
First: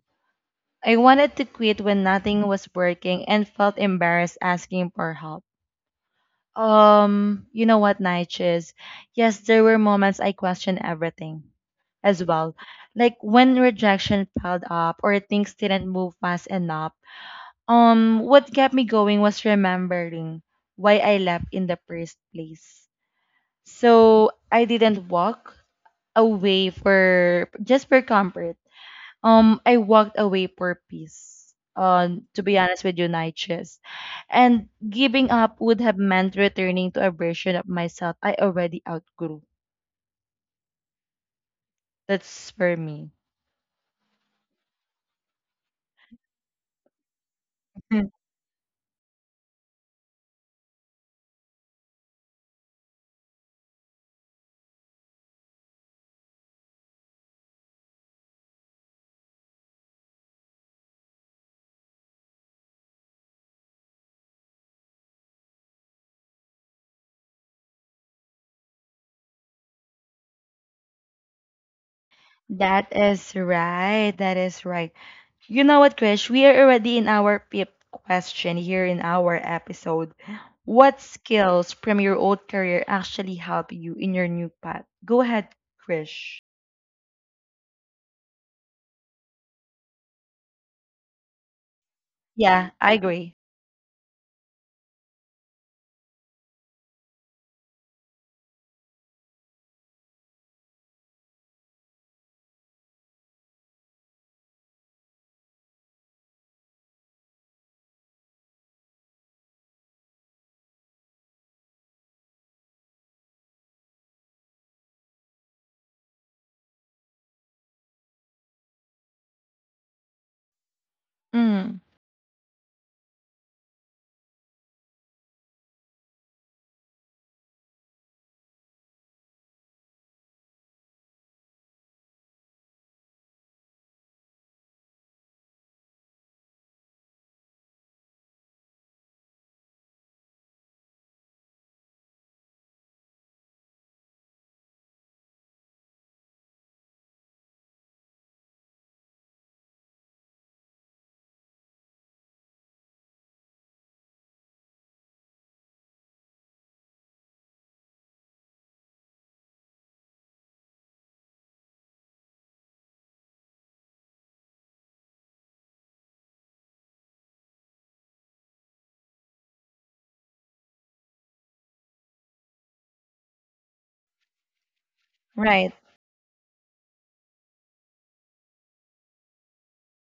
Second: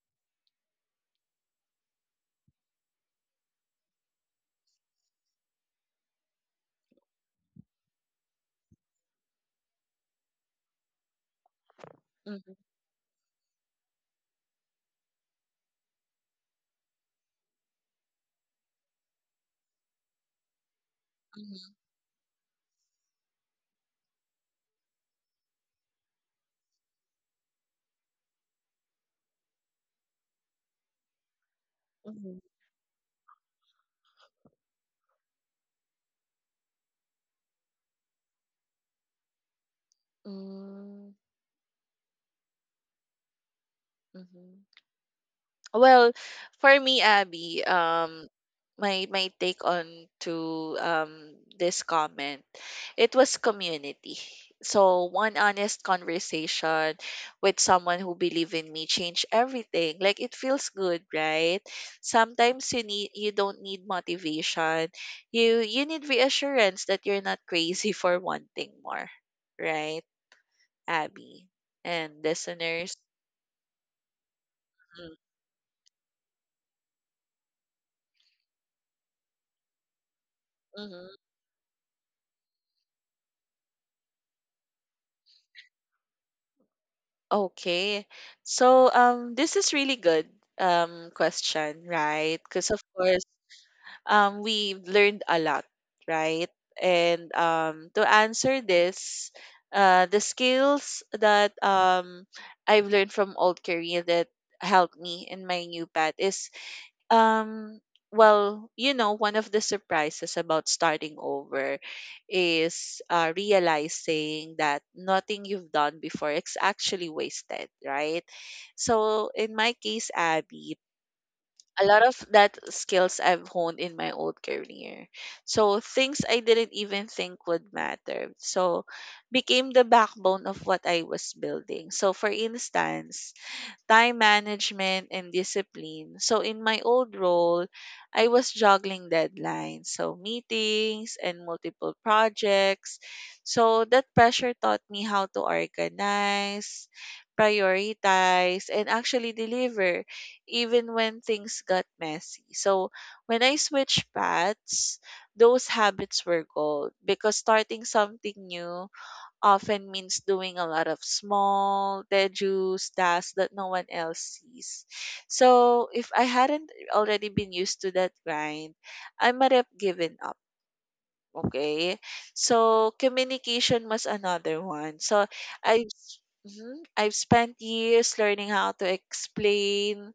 [SPEAKER 1] I wanted to quit when nothing was working and felt embarrassed asking for help. You know what, Nigel? Yes, there were moments I questioned everything as
[SPEAKER 2] mhm,
[SPEAKER 1] well. Like when rejection piled up or things didn't move fast enough. What kept me going was remembering why I left in
[SPEAKER 2] mhm,
[SPEAKER 1] the first place. So I didn't walk away for just for comfort. I walked away for peace.
[SPEAKER 2] mhm,
[SPEAKER 1] To be honest with you, Niches. And giving up would have meant returning to a version of myself I already outgrew.
[SPEAKER 2] mm,
[SPEAKER 1] That's for me.
[SPEAKER 2] mhm. Well, for me, Abby, my take on to this comment, it was community. So one honest conversation with someone who believe in me changed everything. Like it feels good, right? Sometimes you don't need motivation. You need reassurance that you're not crazy for wanting more, right, Abby and
[SPEAKER 1] That
[SPEAKER 2] listeners.
[SPEAKER 1] is right. That is right.
[SPEAKER 2] Mm,
[SPEAKER 1] You know what, Krish? We are already in our fifth question here in our episode. What
[SPEAKER 2] mm-hmm.
[SPEAKER 1] skills from your old career actually help you in your new path? Go ahead, Krish.
[SPEAKER 2] Okay. So this is really good question, right?
[SPEAKER 1] Yeah,
[SPEAKER 2] Because of
[SPEAKER 1] I
[SPEAKER 2] course
[SPEAKER 1] agree.
[SPEAKER 2] we've learned a lot, right? And to answer this, the skills that I've learned from old career that helped me in my new path is um, well, one of the surprises about starting over is realizing that nothing you've done before is actually wasted, right? So, in my case, Abby,
[SPEAKER 1] Mm,
[SPEAKER 2] a lot of that skills I've honed in my old career. So, things I didn't even think would matter. So, became the backbone of what I was building. So, for instance, time management and discipline. So in my old role, I was juggling deadlines, so meetings and multiple projects. So that pressure taught me how to organize, prioritize, and actually deliver even when things got messy. So when I switched paths, those habits were gold because starting something new often means doing a lot of small, tedious tasks that no one else sees. So if I hadn't already been used to that grind, I might have given up. Okay. So communication was another one. So
[SPEAKER 1] right.
[SPEAKER 2] I've spent years learning how to explain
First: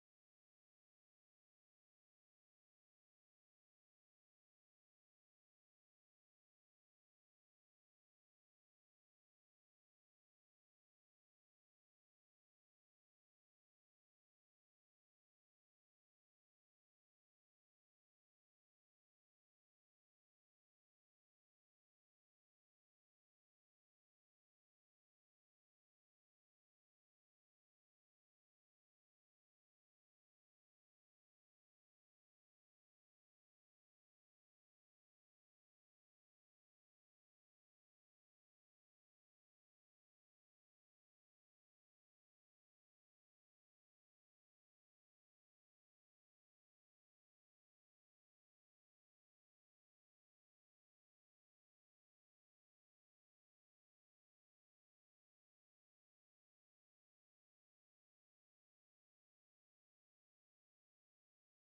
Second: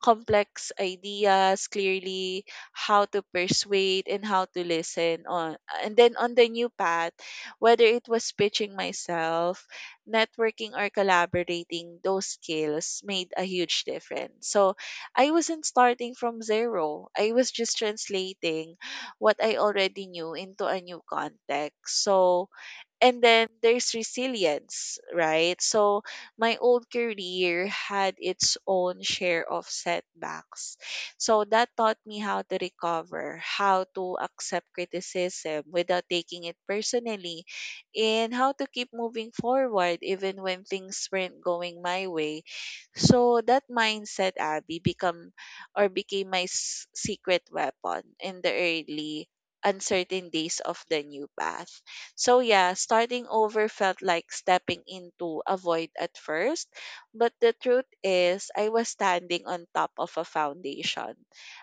[SPEAKER 2] complex ideas clearly, how to persuade and how to listen on and then on the new path, whether it was pitching myself, networking or collaborating, those skills made a huge difference. So I wasn't starting from zero. I was just translating what I already knew into a new context. So, and then there's resilience, right? So my old career had its own share of setbacks. So that taught me how to recover, how to accept criticism without taking it personally, and how to keep moving forward even when things weren't going my way. So that mindset, Abby, become or became my secret weapon in the early uncertain days of the new path. So yeah, starting over felt like stepping into a void at first, but the truth is I was standing on top of a foundation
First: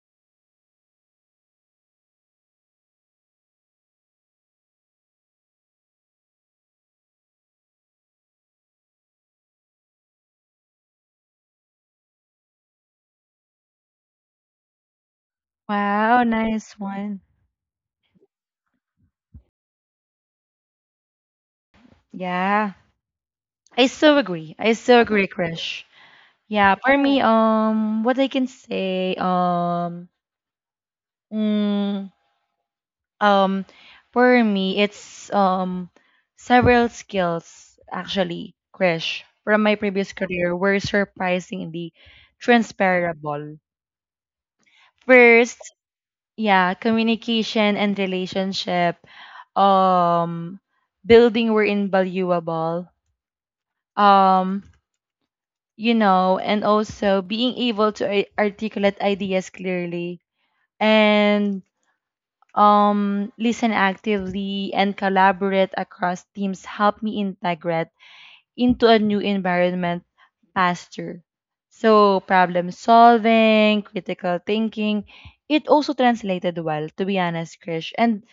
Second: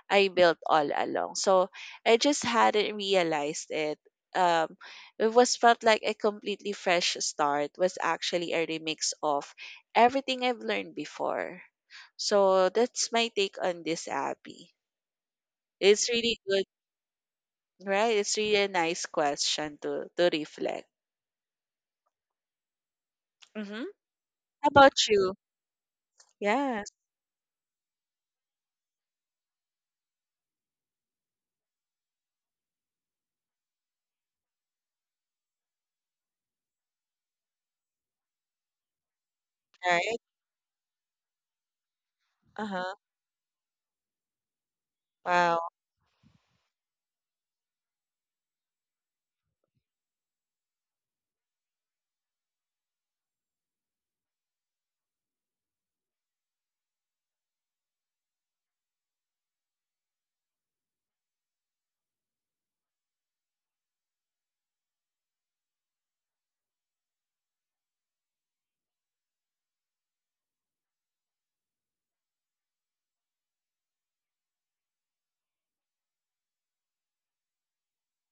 [SPEAKER 2] I built all along. So I just hadn't realized it. Um, it was felt like a completely fresh start was actually a remix of everything I've learned before. So that's my take on this, Abby. It's
[SPEAKER 1] Wow,
[SPEAKER 2] really good,
[SPEAKER 1] nice one.
[SPEAKER 2] right? It's really a nice question to reflect.
[SPEAKER 1] Yeah. I so agree.
[SPEAKER 2] How
[SPEAKER 1] I
[SPEAKER 2] about
[SPEAKER 1] so agree,
[SPEAKER 2] you?
[SPEAKER 1] Krish. Yeah,
[SPEAKER 2] Yes,
[SPEAKER 1] for me, what I can say, mm, um, for me, it's several skills actually, Krish, from my previous
[SPEAKER 2] right?
[SPEAKER 1] career were surprisingly
[SPEAKER 2] Uh-huh.
[SPEAKER 1] transferable. First,
[SPEAKER 2] Wow.
[SPEAKER 1] yeah, communication and relationship, um, building were invaluable. Um, you know, and also being able to articulate ideas clearly and listen actively and collaborate across teams help me integrate into a new environment faster. So, problem solving, critical thinking, it also translated well, to be honest, Krish. And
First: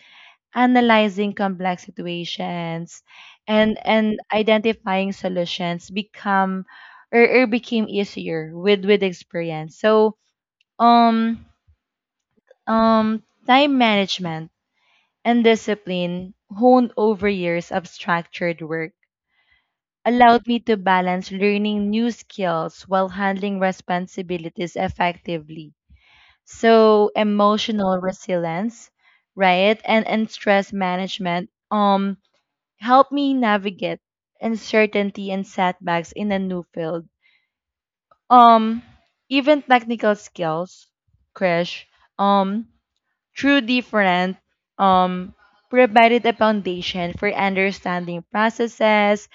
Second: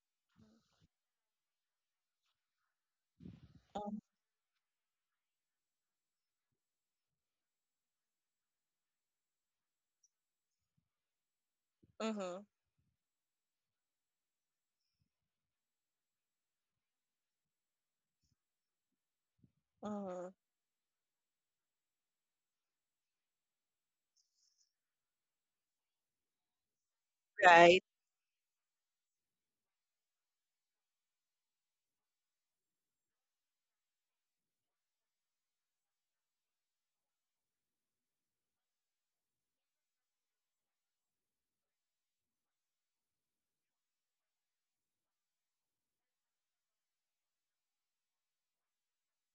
[SPEAKER 1] analyzing complex situations and
[SPEAKER 2] Mhm.
[SPEAKER 1] and identifying solutions become or became easier with experience. So um
[SPEAKER 2] Mm-hmm.
[SPEAKER 1] time management and discipline honed over years of structured work
[SPEAKER 2] Mm-hmm.
[SPEAKER 1] allowed me to balance learning new skills while handling responsibilities effectively. So
[SPEAKER 2] Right.
[SPEAKER 1] emotional resilience, right? And stress management helped me navigate uncertainty and setbacks in a new field. Um, Even technical skills, Krish, um, through different, um, provided a foundation for understanding processes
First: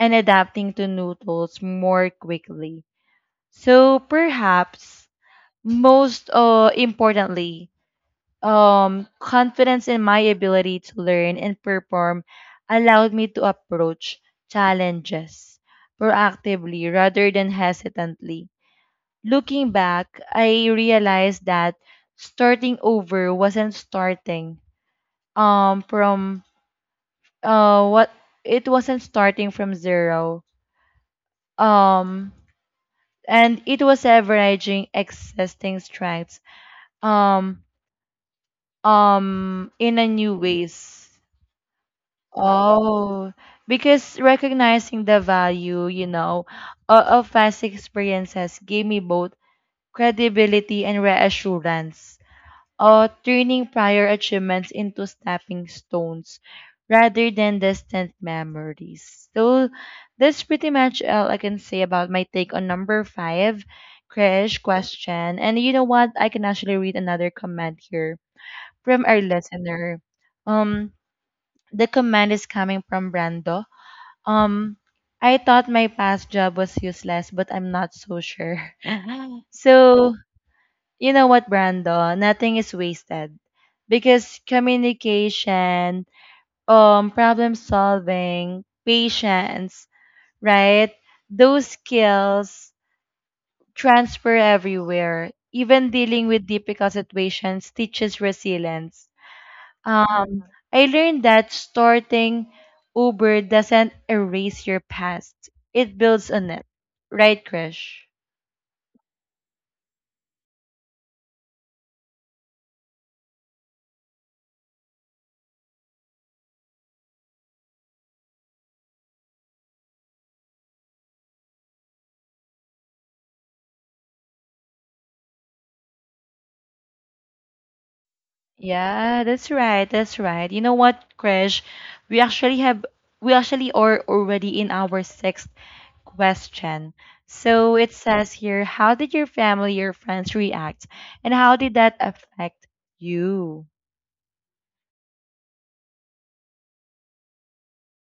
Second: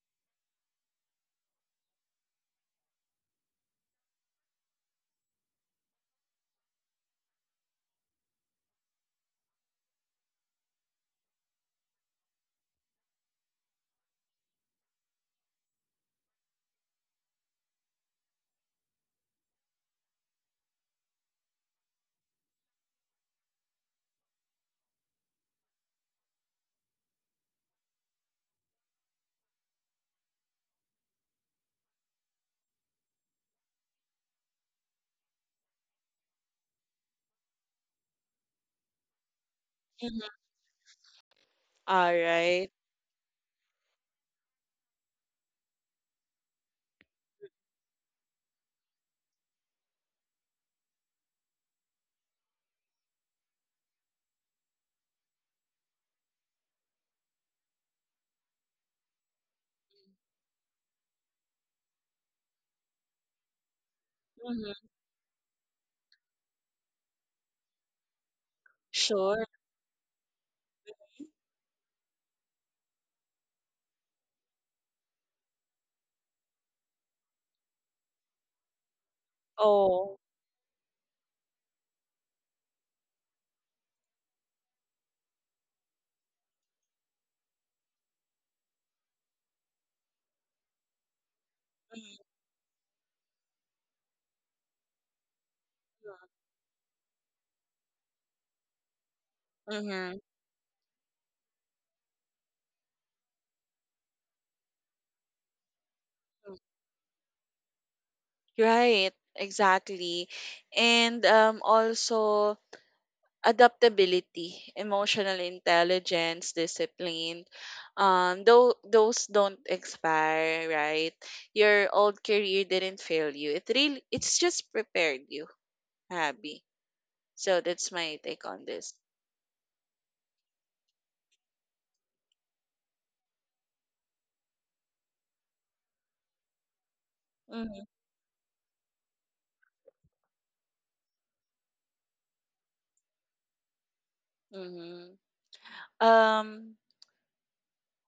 [SPEAKER 1] and adapting to new tools more quickly. So perhaps most importantly, confidence in my ability to learn and perform allowed me to approach challenges proactively rather than hesitantly. Looking back, I realized that starting over wasn't starting from what it wasn't starting from zero, um and it was leveraging existing strengths um in a
[SPEAKER 2] Mhm.
[SPEAKER 1] new ways.
[SPEAKER 2] All right.
[SPEAKER 1] Oh, because recognizing the value, you know, of past experiences gave me both credibility and reassurance, turning prior achievements into stepping stones rather than distant memories. So that's pretty much all I can say about my take on number five, Krish
[SPEAKER 2] Mhm.
[SPEAKER 1] question. And you know what? I can actually read another comment here from our
[SPEAKER 2] Sure.
[SPEAKER 1] listener. Um, the comment is coming from Brando. um, I thought my past job was useless, but I'm not so sure. So,
[SPEAKER 2] Oh.
[SPEAKER 1] you know what, Brando? Nothing is wasted because communication, problem solving, patience, right? Those
[SPEAKER 2] Mm-hmm.
[SPEAKER 1] skills transfer everywhere. Even dealing with difficult situations teaches resilience.
[SPEAKER 2] Mm-hmm.
[SPEAKER 1] Um, I learned that starting Uber doesn't erase your past. It builds on it. Right, Krish?
[SPEAKER 2] Right, exactly. And also adaptability, emotional intelligence, discipline. Though those don't expire, right? Your old career didn't fail you. It's just prepared you, Abby. So that's my take on this.
[SPEAKER 1] Yeah, that's right. That's right. You know what, Krish? We actually have we actually are already in our sixth question. So
[SPEAKER 2] Hmm.
[SPEAKER 1] it says here, how did your family, your friends react? And how did that affect you?
[SPEAKER 2] Hmm. Um,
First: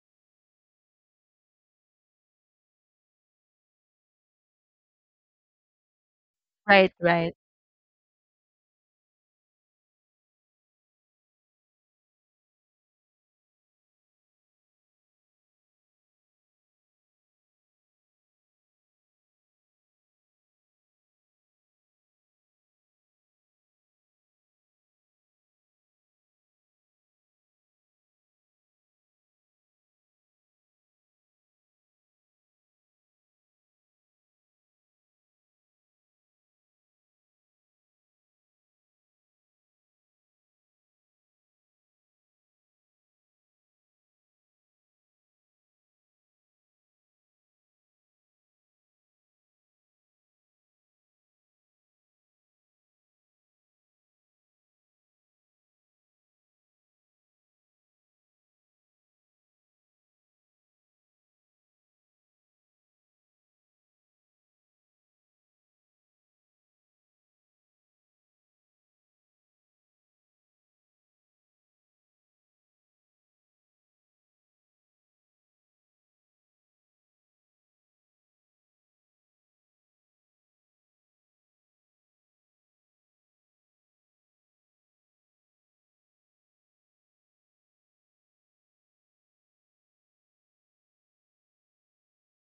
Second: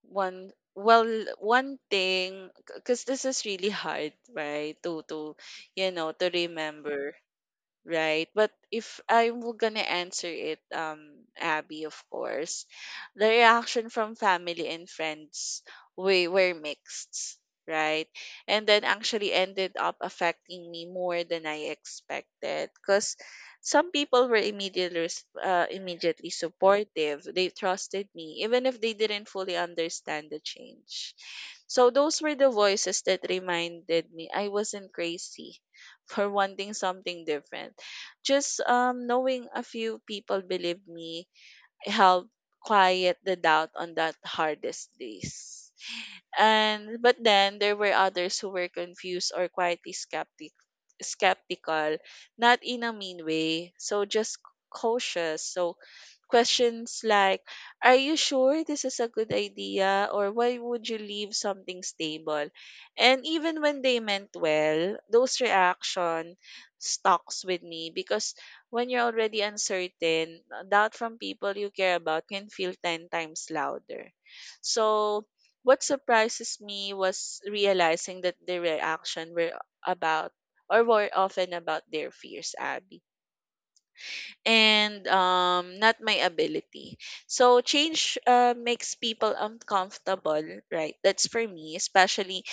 [SPEAKER 2] one well, one thing, because this is really hard, right? To you know to
[SPEAKER 1] Right,
[SPEAKER 2] remember.
[SPEAKER 1] right.
[SPEAKER 2] Right? But if I'm gonna answer it, Abby, of course, the reaction from family and friends we were mixed, right? And then actually ended up affecting me more than I expected, because some people were immediately supportive. They trusted me, even if they didn't fully understand the change. So those were the voices that reminded me I wasn't crazy for wanting something different, just knowing a few people believe me helped quiet the doubt on that hardest days. And but then there were others who were confused or quietly skeptical, not in a mean way, so just cautious. So questions like, are you sure this is a good idea? Or why would you leave something stable? And even when they meant well, those reaction stalks with me, because when you're already uncertain, doubt from people you care about can feel 10 times louder. So, what surprises me was realizing that the reaction about were often about their fears, Abby, and not my ability. So change makes people uncomfortable, right? That's for me, especially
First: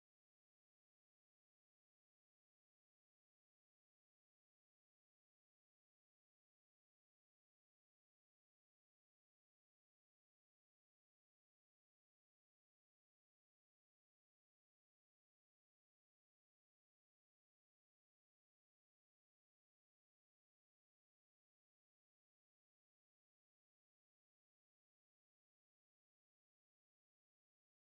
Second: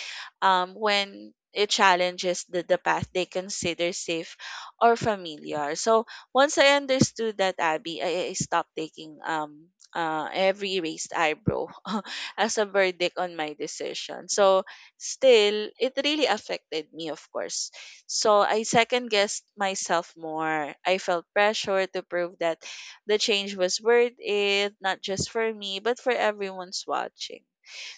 [SPEAKER 2] when it challenges the path they consider safe or familiar. So once I understood that, Abby, I stopped taking every raised eyebrow as a verdict on my decision. So still, it really affected me, of course, so I second guessed myself more. I felt pressure to prove that the change was worth it, not just for me, but for everyone's watching.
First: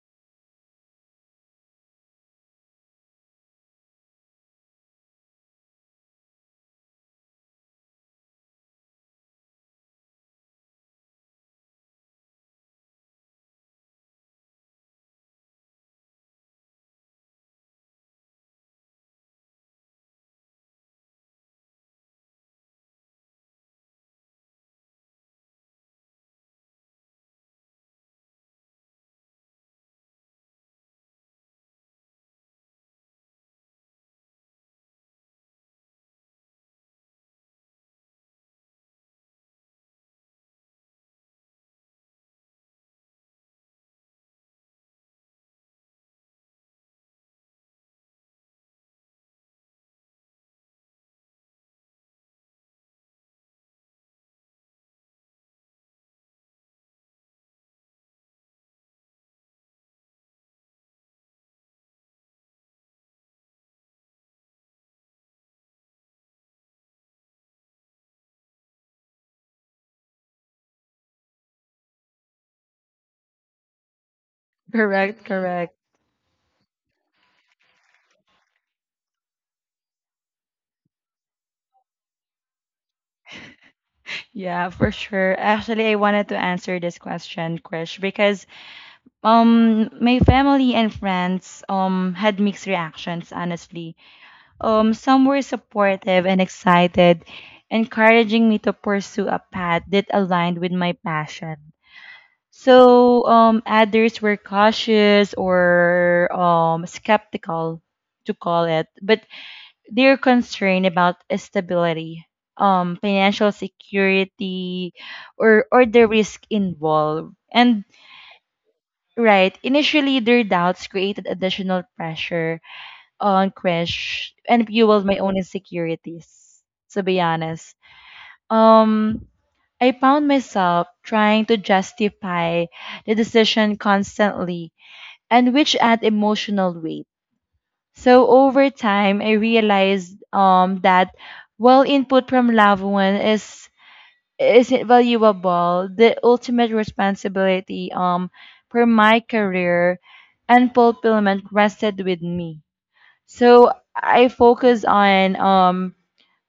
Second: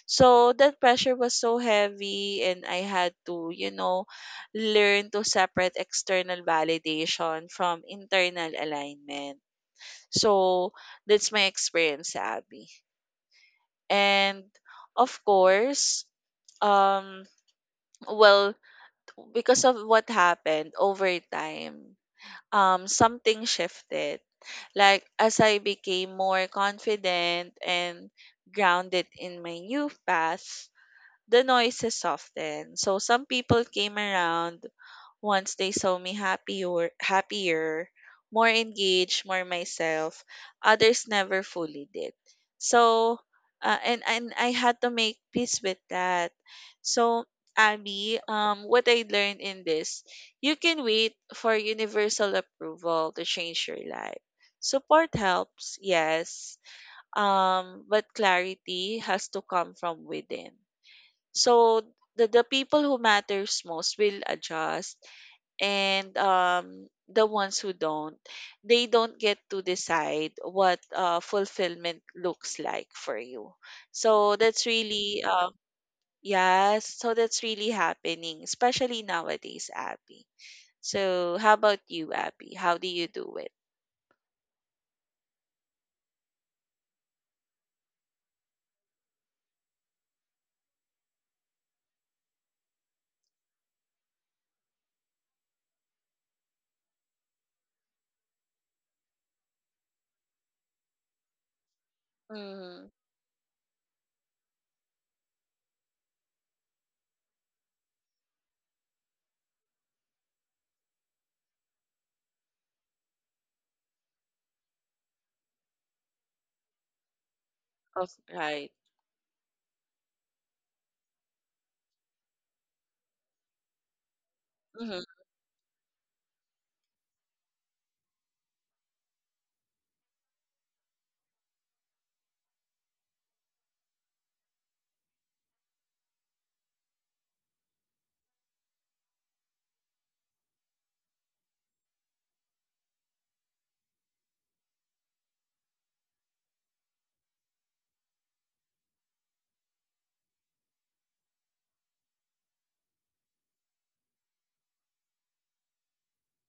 [SPEAKER 2] So that pressure was so heavy, and I had to learn to separate external validation from internal alignment. So that's my experience, Abby. And of course, um, well, because of what happened over time, something shifted. Like as I became more confident and grounded in my new path, the noises softened. So some people came around once they saw me happier, more engaged, more myself. Others never fully did. So, and I had to make peace with that. So, Abby, what I learned in this, you can wait for universal approval to change your life. Support helps, yes, but clarity has to come from within. So the people who matters most will adjust, and the ones who don't, they don't get to decide what fulfillment looks like for you. So that's really,
[SPEAKER 1] Correct, correct.
[SPEAKER 2] yes, so that's really happening, especially nowadays, Abby. So how about you, Abby? How do you do it?
[SPEAKER 1] Yeah, for sure. Actually, I wanted to answer this question, Krish, because my family and friends had mixed reactions, honestly. Some were supportive and excited, encouraging me to pursue a path that aligned with my passion.
[SPEAKER 2] Mm-hmm.
[SPEAKER 1] So, others were cautious or skeptical to call it, but they're concerned about stability, financial security, or the risk involved. And
[SPEAKER 2] Of right.
[SPEAKER 1] right, initially their doubts created additional pressure on crash and
[SPEAKER 2] Mm-hmm.
[SPEAKER 1] fueled my own insecurities. To be honest, um, I found myself trying to justify the decision constantly, and which add emotional weight. So over time, I realized that while input from loved one is isn't valuable, the ultimate responsibility for my career and fulfillment rested with me. So I focus on um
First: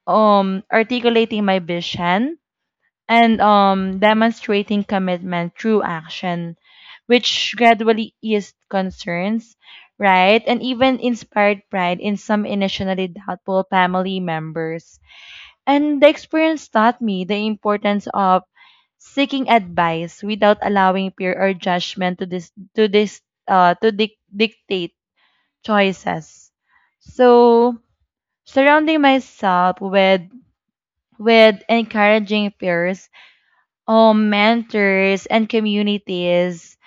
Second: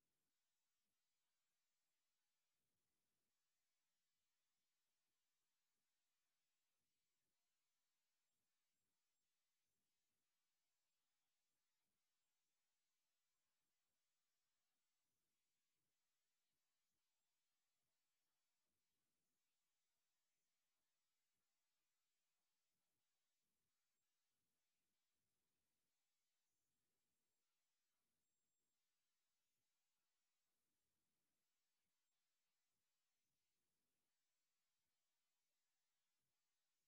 [SPEAKER 1] um articulating my vision and, demonstrating commitment through action, which gradually eased concerns, right? And even inspired pride in some initially doubtful family members. And the experience taught me the importance of seeking advice without allowing fear or judgment to this to dictate choices. So surrounding myself with encouraging peers, mentors and communities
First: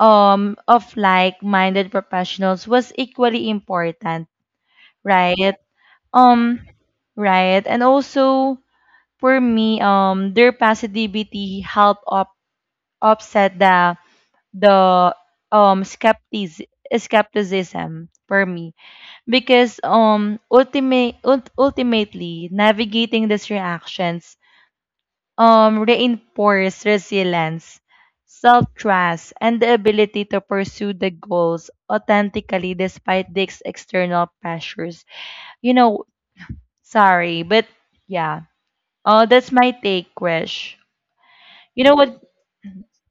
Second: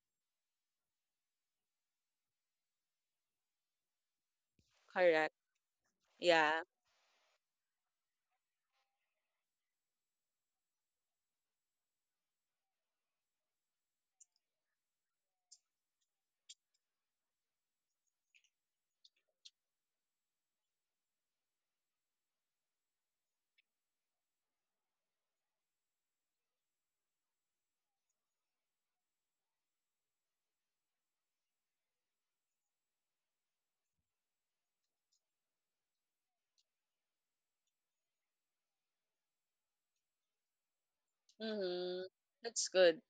[SPEAKER 1] of like-minded professionals was equally important,
[SPEAKER 2] Correct.
[SPEAKER 1] right?
[SPEAKER 2] Yeah.
[SPEAKER 1] Um right. And also for me, their positivity helped up offset the skepticism, for me, because ultimately navigating these reactions, reinforce resilience, self trust, and the ability to pursue the goals authentically despite these external pressures. You know, sorry, but yeah. Oh, that's my take, Krish. You know
[SPEAKER 2] Mm-hmm.
[SPEAKER 1] what?
[SPEAKER 2] That's good.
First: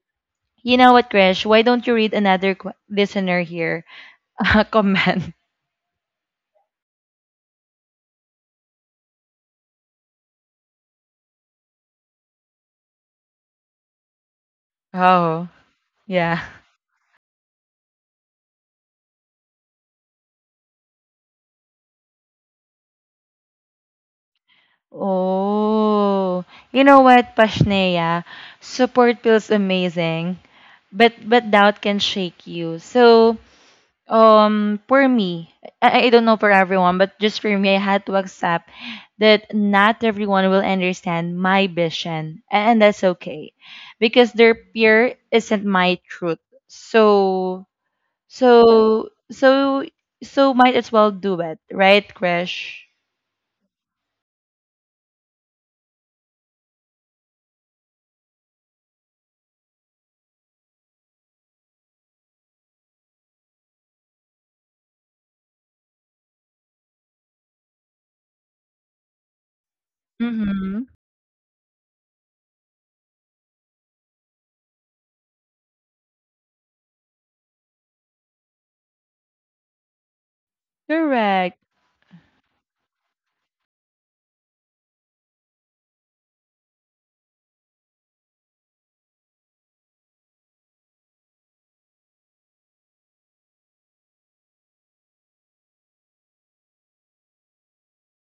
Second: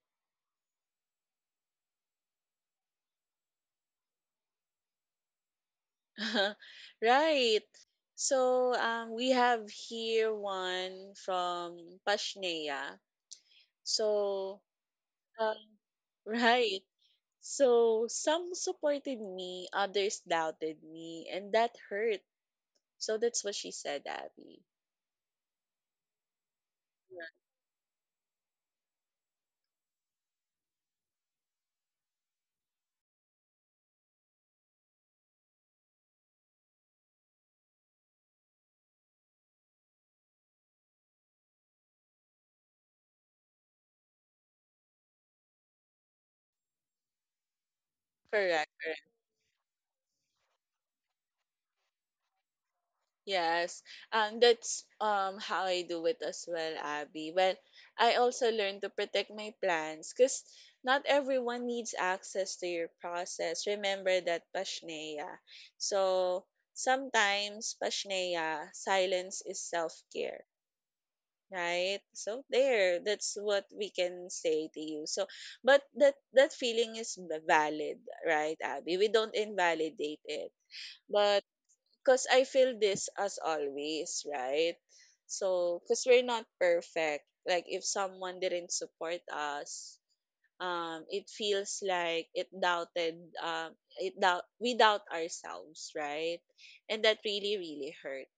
[SPEAKER 1] You know what, Krish? Why don't you read another listener here comment?
[SPEAKER 2] Right. So we have here one from Pashnea. So,
[SPEAKER 1] Oh,
[SPEAKER 2] um,
[SPEAKER 1] yeah.
[SPEAKER 2] right. So, some supported me, others doubted me, and that hurt. So, that's what she said, Abby.
[SPEAKER 1] Oh, you know what, Pashneya? Support feels amazing, but doubt can shake you. So for me, I don't know for everyone, but just for me, I had to accept that not everyone will understand my vision, and that's okay because their fear isn't my truth. so
[SPEAKER 2] Correct, correct.
[SPEAKER 1] so so so might as well do it right, Krish.
[SPEAKER 2] Yes. That's how I do it as well, Abby. Well, I also learned to protect my plans, because not everyone needs access to your process. Remember that, Pashneya. So sometimes, Pashneya, silence is self-care.
[SPEAKER 1] Mm-hmm.
[SPEAKER 2] Right. So there, that's what we can say to you. So but that feeling is valid, right, Abby? We don't invalidate it. But
[SPEAKER 1] Correct.
[SPEAKER 2] because I feel this as always, right? So because we're not perfect, like if someone didn't support us, it feels like it doubted um it doubt we doubt ourselves, right? And that really, really hurts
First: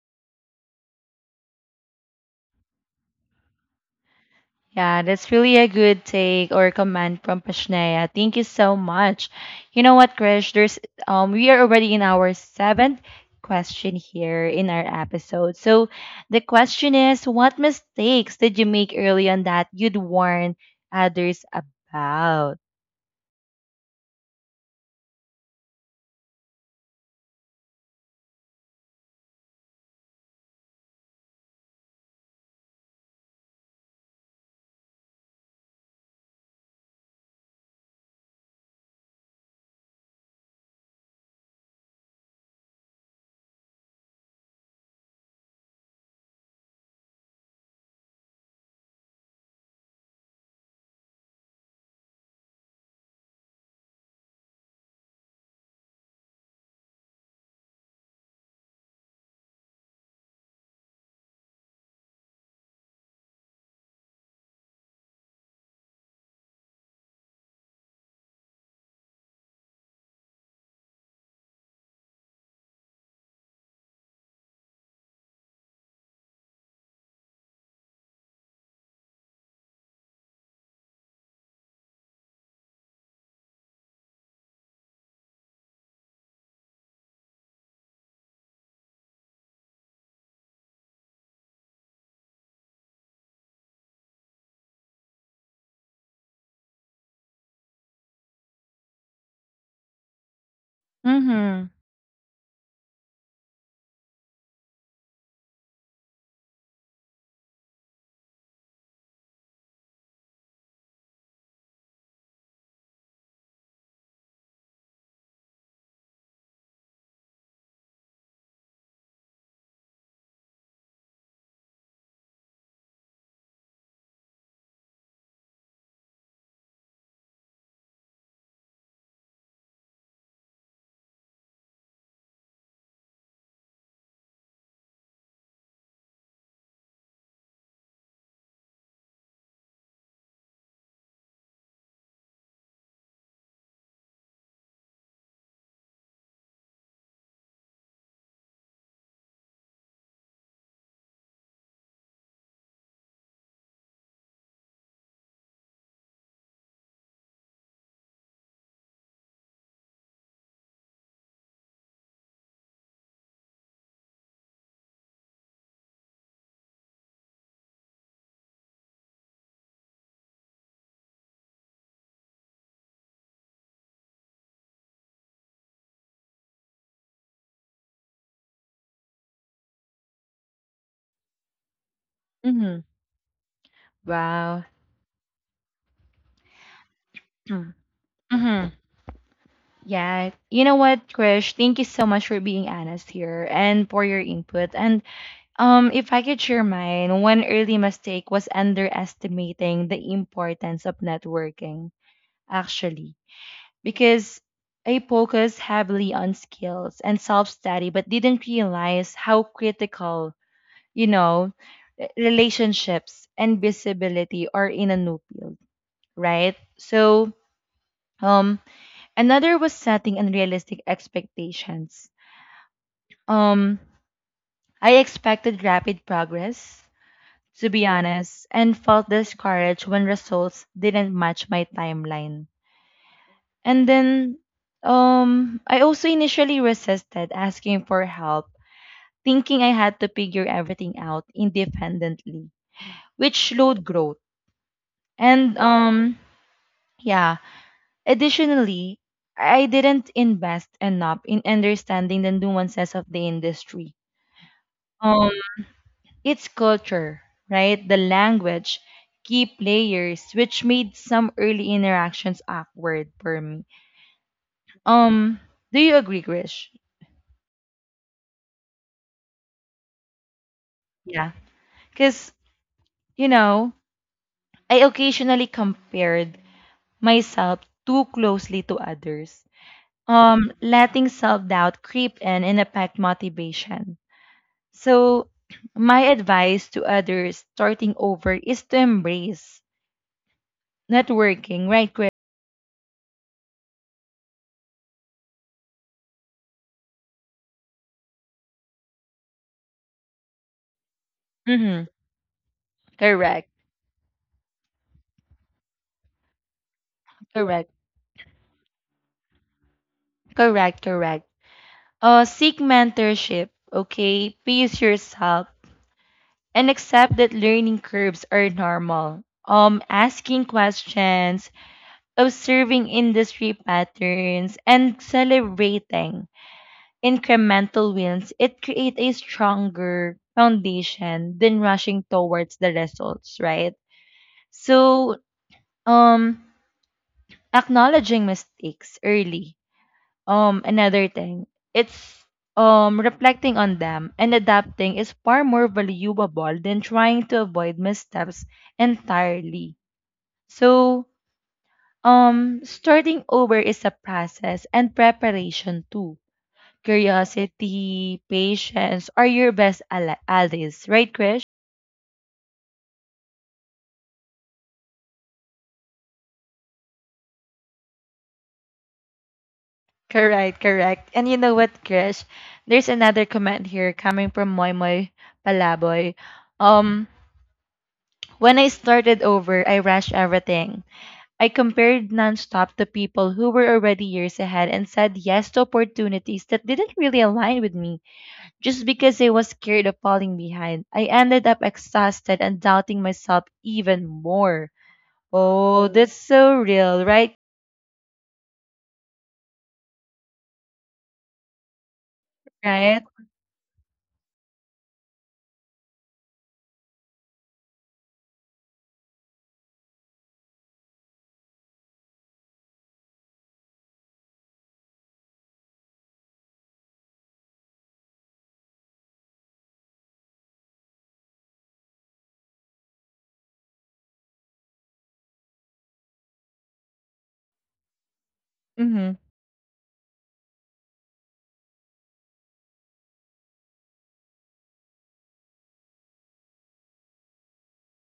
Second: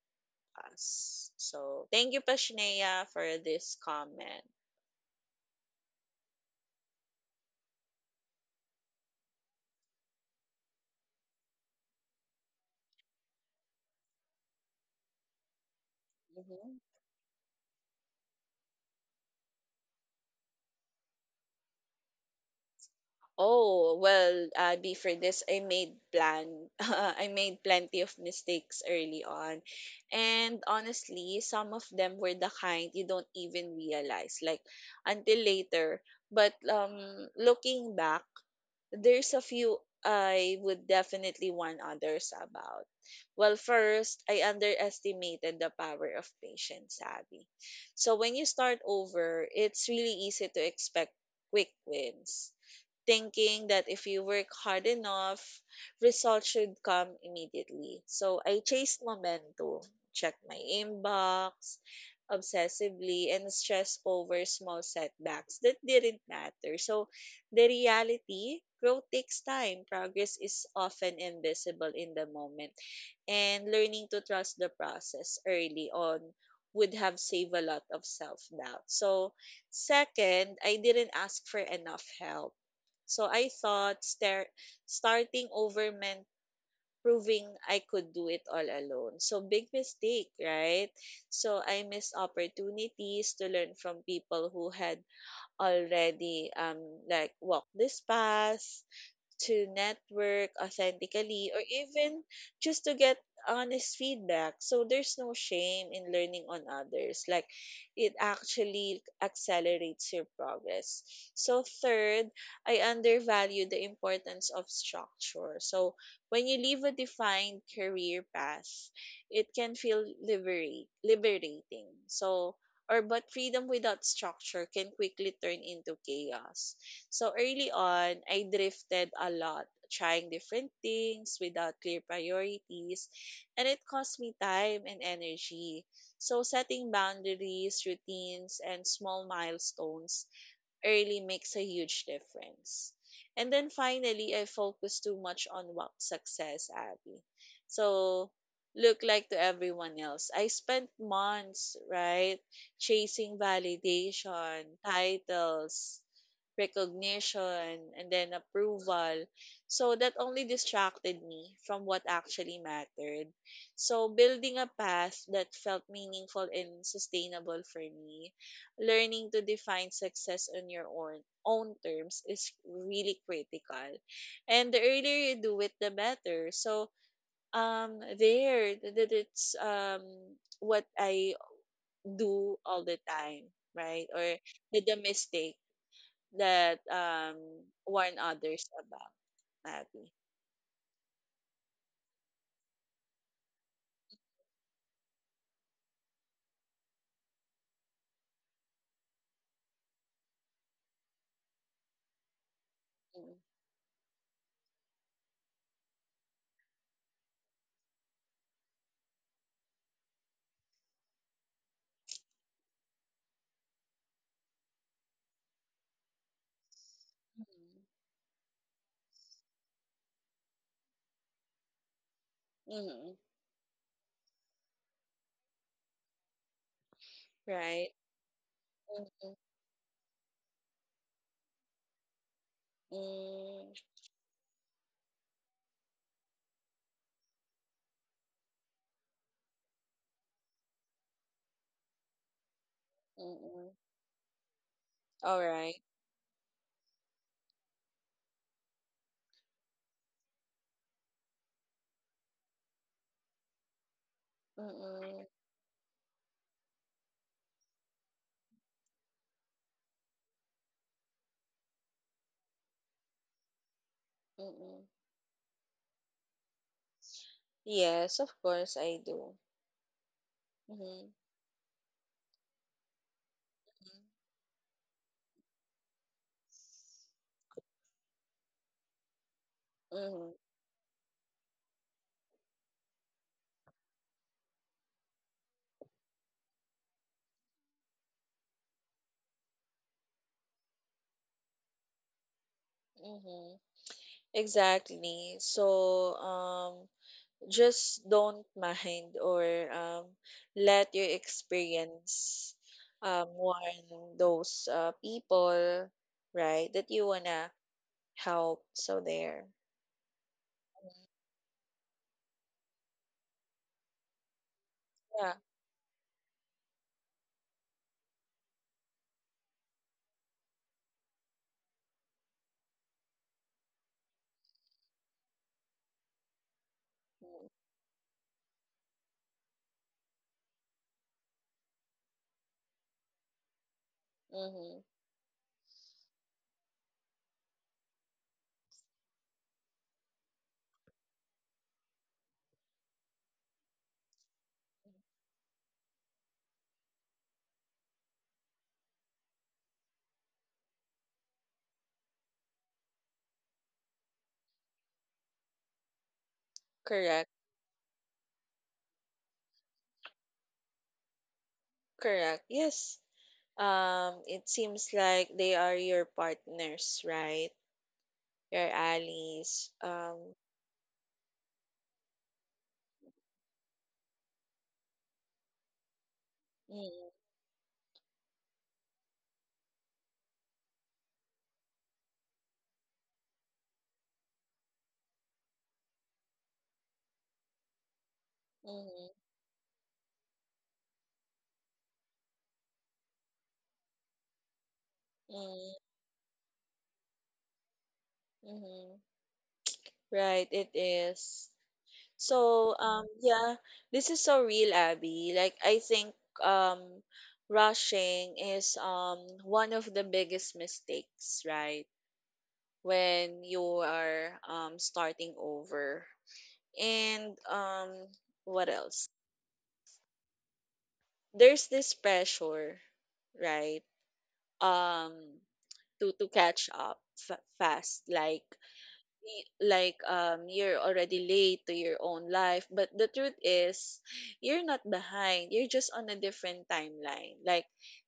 [SPEAKER 2] us. So, thank you, Pashnea, for this comment.
[SPEAKER 1] Yeah, that's really a good take or comment from Pashnea. Thank you so much. You know what, Krish? There's we are already in our seventh question here in our episode. So the
[SPEAKER 2] Mhm.
[SPEAKER 1] question is, what mistakes did you make early on that you'd warn others about?
[SPEAKER 2] Oh, well, B, for this, I made plan. I made plenty of mistakes early on. And honestly, some of them were the kind you don't even realize, like until later. But looking back, there's a few I would definitely warn others about. Well, first, I underestimated the power of patience, Abby. So when you start over, it's really easy to expect quick wins, thinking that if you work hard enough, results should come immediately. So I chased momentum, checked my inbox obsessively, and stressed over small setbacks that didn't matter. So the reality, growth takes time, progress is often invisible in the moment, and learning to trust the process early on would have saved a lot of self doubt. So, second, I didn't ask for enough help, so I thought starting over meant proving I could do it all alone. So big mistake, right? So I missed opportunities to learn from people who had already like walked this path, to network authentically, or
[SPEAKER 1] Mm-hmm.
[SPEAKER 2] even just to get honest feedback. So there's no shame in learning on others. Like it actually accelerates your progress. So third, I undervalue the importance of structure. So when you leave a defined career path, it can feel liberating. So or but freedom without structure can quickly turn into chaos. So early on, I drifted a lot, trying different things without clear priorities, and it cost me time and energy. So setting boundaries, routines, and small milestones early makes a huge difference. And then finally, I focused too much on what success, Abby. So Look like to everyone else. I spent months, right, chasing validation, titles, recognition, and then approval. So that only distracted me from what actually mattered. So building a path that felt meaningful and sustainable for me, learning to define success on your own terms is really critical. And the earlier you do it, the better. So there th- that it's What I do
[SPEAKER 1] Mm-hmm.
[SPEAKER 2] all the time, right? Or
[SPEAKER 1] Wow.
[SPEAKER 2] the mistake that, warn others
[SPEAKER 1] Mm-hmm.
[SPEAKER 2] about, Abby.
[SPEAKER 1] Yeah. You know what, Krish? Thank you so much for being honest here and for your input. And if I could share mine, one early mistake was underestimating the importance of networking, actually,
[SPEAKER 2] Mm.
[SPEAKER 1] because I focused heavily on skills and self-study, but didn't realize how critical, you know, relationships and visibility are in a new field, right? So,
[SPEAKER 2] Mhm.
[SPEAKER 1] um, another was setting unrealistic expectations.
[SPEAKER 2] Mhm.
[SPEAKER 1] Um, I expected rapid progress, to be
[SPEAKER 2] Right?
[SPEAKER 1] honest, and felt
[SPEAKER 2] Mhm.
[SPEAKER 1] discouraged when results didn't match my timeline.
[SPEAKER 2] Mm.
[SPEAKER 1] And then I also initially resisted asking for help, thinking I had to figure everything out independently, which
[SPEAKER 2] Mhm.
[SPEAKER 1] slowed growth.
[SPEAKER 2] All
[SPEAKER 1] And
[SPEAKER 2] right.
[SPEAKER 1] yeah, additionally, I didn't invest enough in understanding the nuances of the industry.
[SPEAKER 2] Mm-mm,
[SPEAKER 1] Um, Its culture, right? The language, key players, which made some early interactions awkward for me.
[SPEAKER 2] mm-mm.
[SPEAKER 1] Um, do you agree, Grish?
[SPEAKER 2] Yes, of course I do. Mhm,
[SPEAKER 1] Yeah. Because, you know, I occasionally compared myself too closely to others,
[SPEAKER 2] hmm
[SPEAKER 1] letting self doubt creep in and affect motivation. So, my advice to others starting over is to embrace networking, right, Grish?
[SPEAKER 2] mhm, exactly. So, just don't mind or let your
[SPEAKER 1] Mm-hmm.
[SPEAKER 2] experience
[SPEAKER 1] Correct.
[SPEAKER 2] warn those people, right, that you wanna
[SPEAKER 1] Correct.
[SPEAKER 2] help. So there.
[SPEAKER 1] Correct, correct. Seek mentorship, okay? Pace
[SPEAKER 2] Yeah.
[SPEAKER 1] yourself and accept that learning curves are normal. Asking questions, observing industry patterns, and celebrating incremental wins, it creates a stronger foundation than rushing towards the results, right?
[SPEAKER 2] Mm-hmm.
[SPEAKER 1] So, um, acknowledging mistakes early. Another thing, it's reflecting on them and adapting is far more valuable than trying to avoid missteps entirely. So, starting over is a process and preparation too.
[SPEAKER 2] Correct.
[SPEAKER 1] Curiosity, patience are your allies, right, Krish?
[SPEAKER 2] Correct. Yes. It seems like they are your partners, right? Your allies.
[SPEAKER 1] Correct, correct. And you know what, Krish? There's another comment here coming from Moy Moy Palaboy. Um,
[SPEAKER 2] Mm-hmm,
[SPEAKER 1] when I started over, I rushed everything. I compared nonstop to people who were already years ahead and said yes to opportunities that didn't really align with me just because I was scared of falling behind. I ended up exhausted and doubting myself even more.
[SPEAKER 2] mm-hmm,
[SPEAKER 1] Oh. Mm. That's so real, right?
[SPEAKER 2] mm-hmm. Right, it is. So,
[SPEAKER 1] Right?
[SPEAKER 2] yeah, this is so real, Abby. Like, I think um, rushing is one of the biggest mistakes, right? When you are starting over. And what else? There's this pressure, right? Um, to catch up fast, like
[SPEAKER 1] Mm-hmm.
[SPEAKER 2] like you're already late to your own life, but the truth is you're not behind, you're just on a different timeline. Like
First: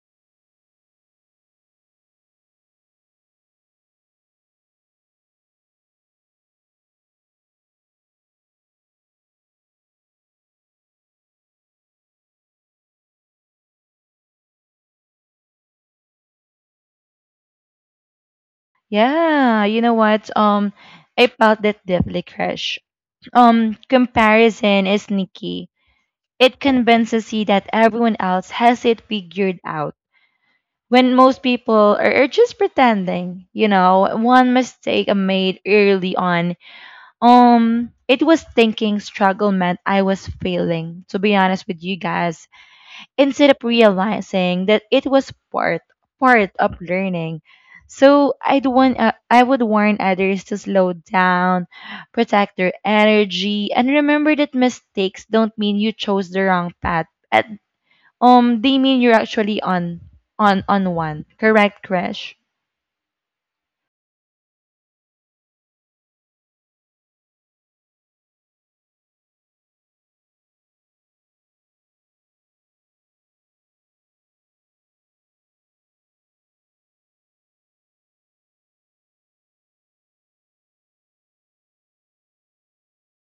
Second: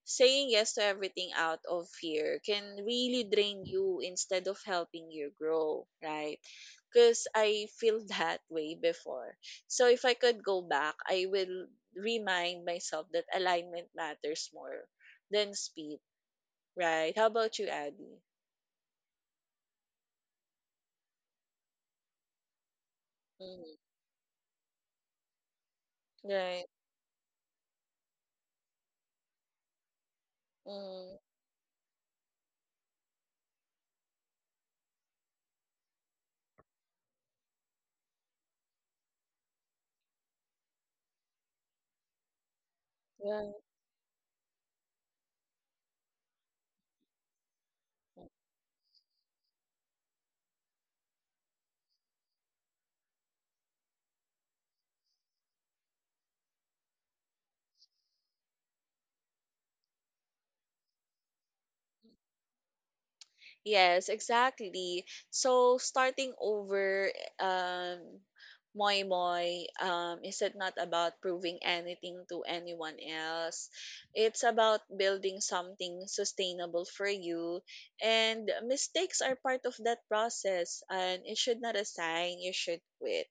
[SPEAKER 2] saying yes to everything out of fear can really drain you instead of helping you grow, right? Because I feel that way before. So if I could go back, I will remind myself that alignment matters more than speed, right? How about you, Abby?
[SPEAKER 1] Yeah, you know what? I felt that deeply, crush.
[SPEAKER 2] Mhm.
[SPEAKER 1] Comparison is sneaky. It
[SPEAKER 2] Right.
[SPEAKER 1] convinces you that everyone else has it figured out when
[SPEAKER 2] Mm.
[SPEAKER 1] most people are just pretending. You know, one mistake I made early on, it was thinking struggle meant I was failing, to be honest with you guys, instead
[SPEAKER 2] Yeah.
[SPEAKER 1] of realizing that it was part of learning. So I would warn others to slow down, protect their energy, and remember that mistakes don't mean you chose the wrong path at They mean you're actually on one. Correct, crash.
[SPEAKER 2] Yes, exactly. So starting over, um, Moy Moy, is it not about proving anything to anyone else? It's about building something sustainable for you. And mistakes are part of that process, and you should not assign, you should quit.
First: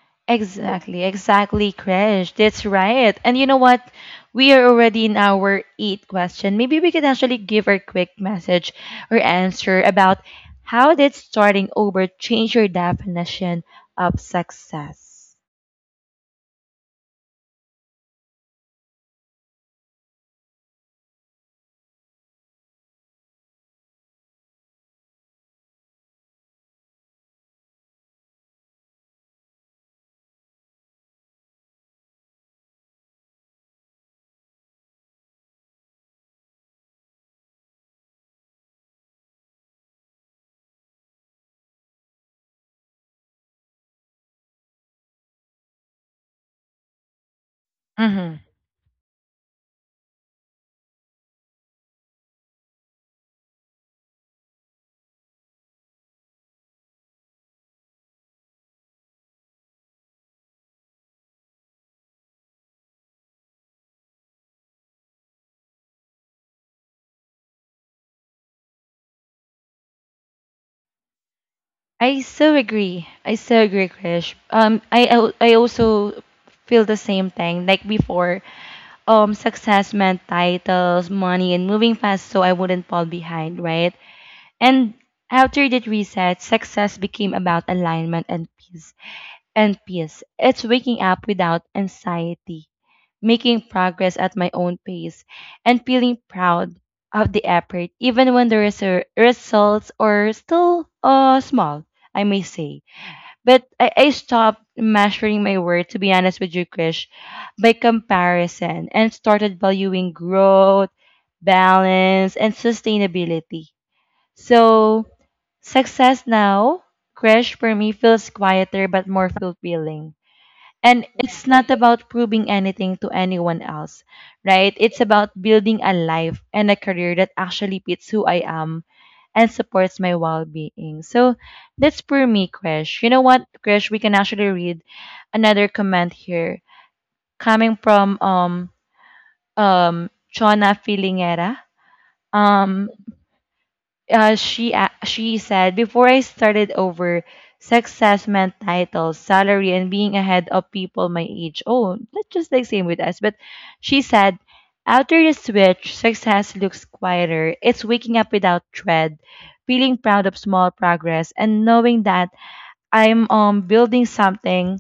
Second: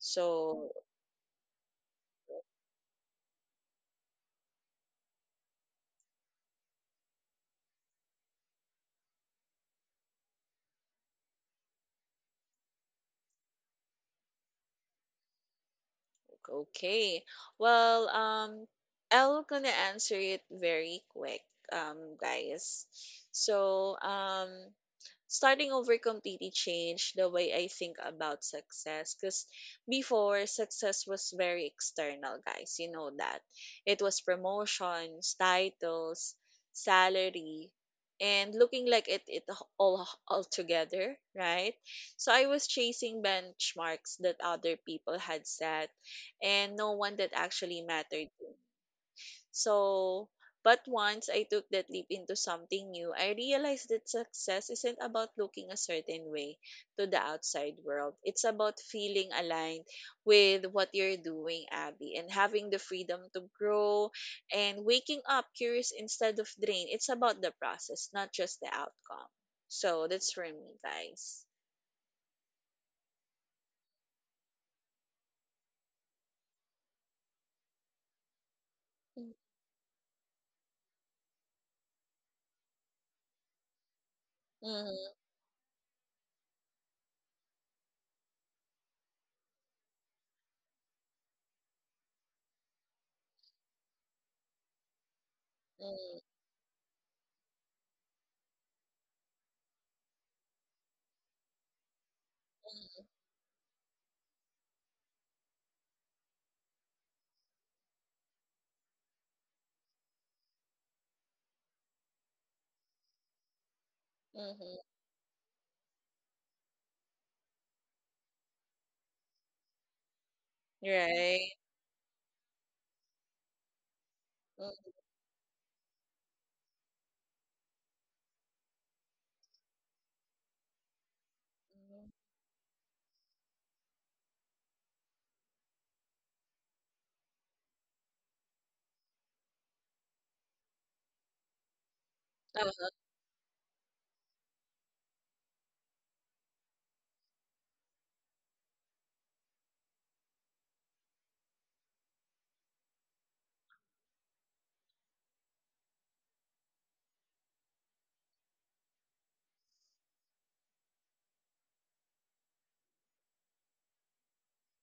[SPEAKER 2] So
[SPEAKER 1] Exactly, exactly, crash. That's right. And you know what? We are already in our eighth question. Maybe we can actually give a quick message or answer about how did starting over change your definition of success?
[SPEAKER 2] okay. Well, I'll gonna answer it very quick, guys. So, starting over completely changed the way I think about success. Cause before, success was very external, guys. You know that it was promotions, titles, salary, and looking like it all together, right? So I was chasing benchmarks that other people had set and no one that actually mattered
[SPEAKER 1] Mm-hmm.
[SPEAKER 2] to me. So, but once I took that leap into something new, I realized that success isn't about looking a certain way to the outside world. It's about feeling aligned with what you're doing, Abby, and having the freedom to grow and waking up curious instead of drained. It's about the process, not just the outcome. So that's for me, guys.
[SPEAKER 1] I so agree. I so agree, Krish. I also feel the same thing. Like before, success meant titles, money, and moving fast, so I wouldn't fall behind, right? And
[SPEAKER 2] Mm-hmm,
[SPEAKER 1] after that reset, success became about alignment and peace. And peace. It's waking up without anxiety, making progress at my own pace, and
[SPEAKER 2] mm-hmm,
[SPEAKER 1] feeling proud of the effort, even when the results are still small. I may say. But I stopped measuring my worth, to be honest with you, Krish, by comparison, and started valuing growth, balance, and sustainability.
[SPEAKER 2] mm-hmm.
[SPEAKER 1] So, success now, Krish, for me feels quieter but more fulfilling. And it's
[SPEAKER 2] Right.
[SPEAKER 1] not about proving anything to anyone else, right? It's
[SPEAKER 2] Mm-hmm.
[SPEAKER 1] about building a life and a career that actually fits who I am and supports my well being. So that's for me, Krish. You know what, Krish? We can actually read another comment here coming from Chona Filingera. Um she she said before I started over success meant titles, salary, and being ahead of people my age. Oh, that's just the same with us. But she said after the switch, success looks quieter. It's waking up without dread, feeling proud of small progress, and knowing that I'm building something.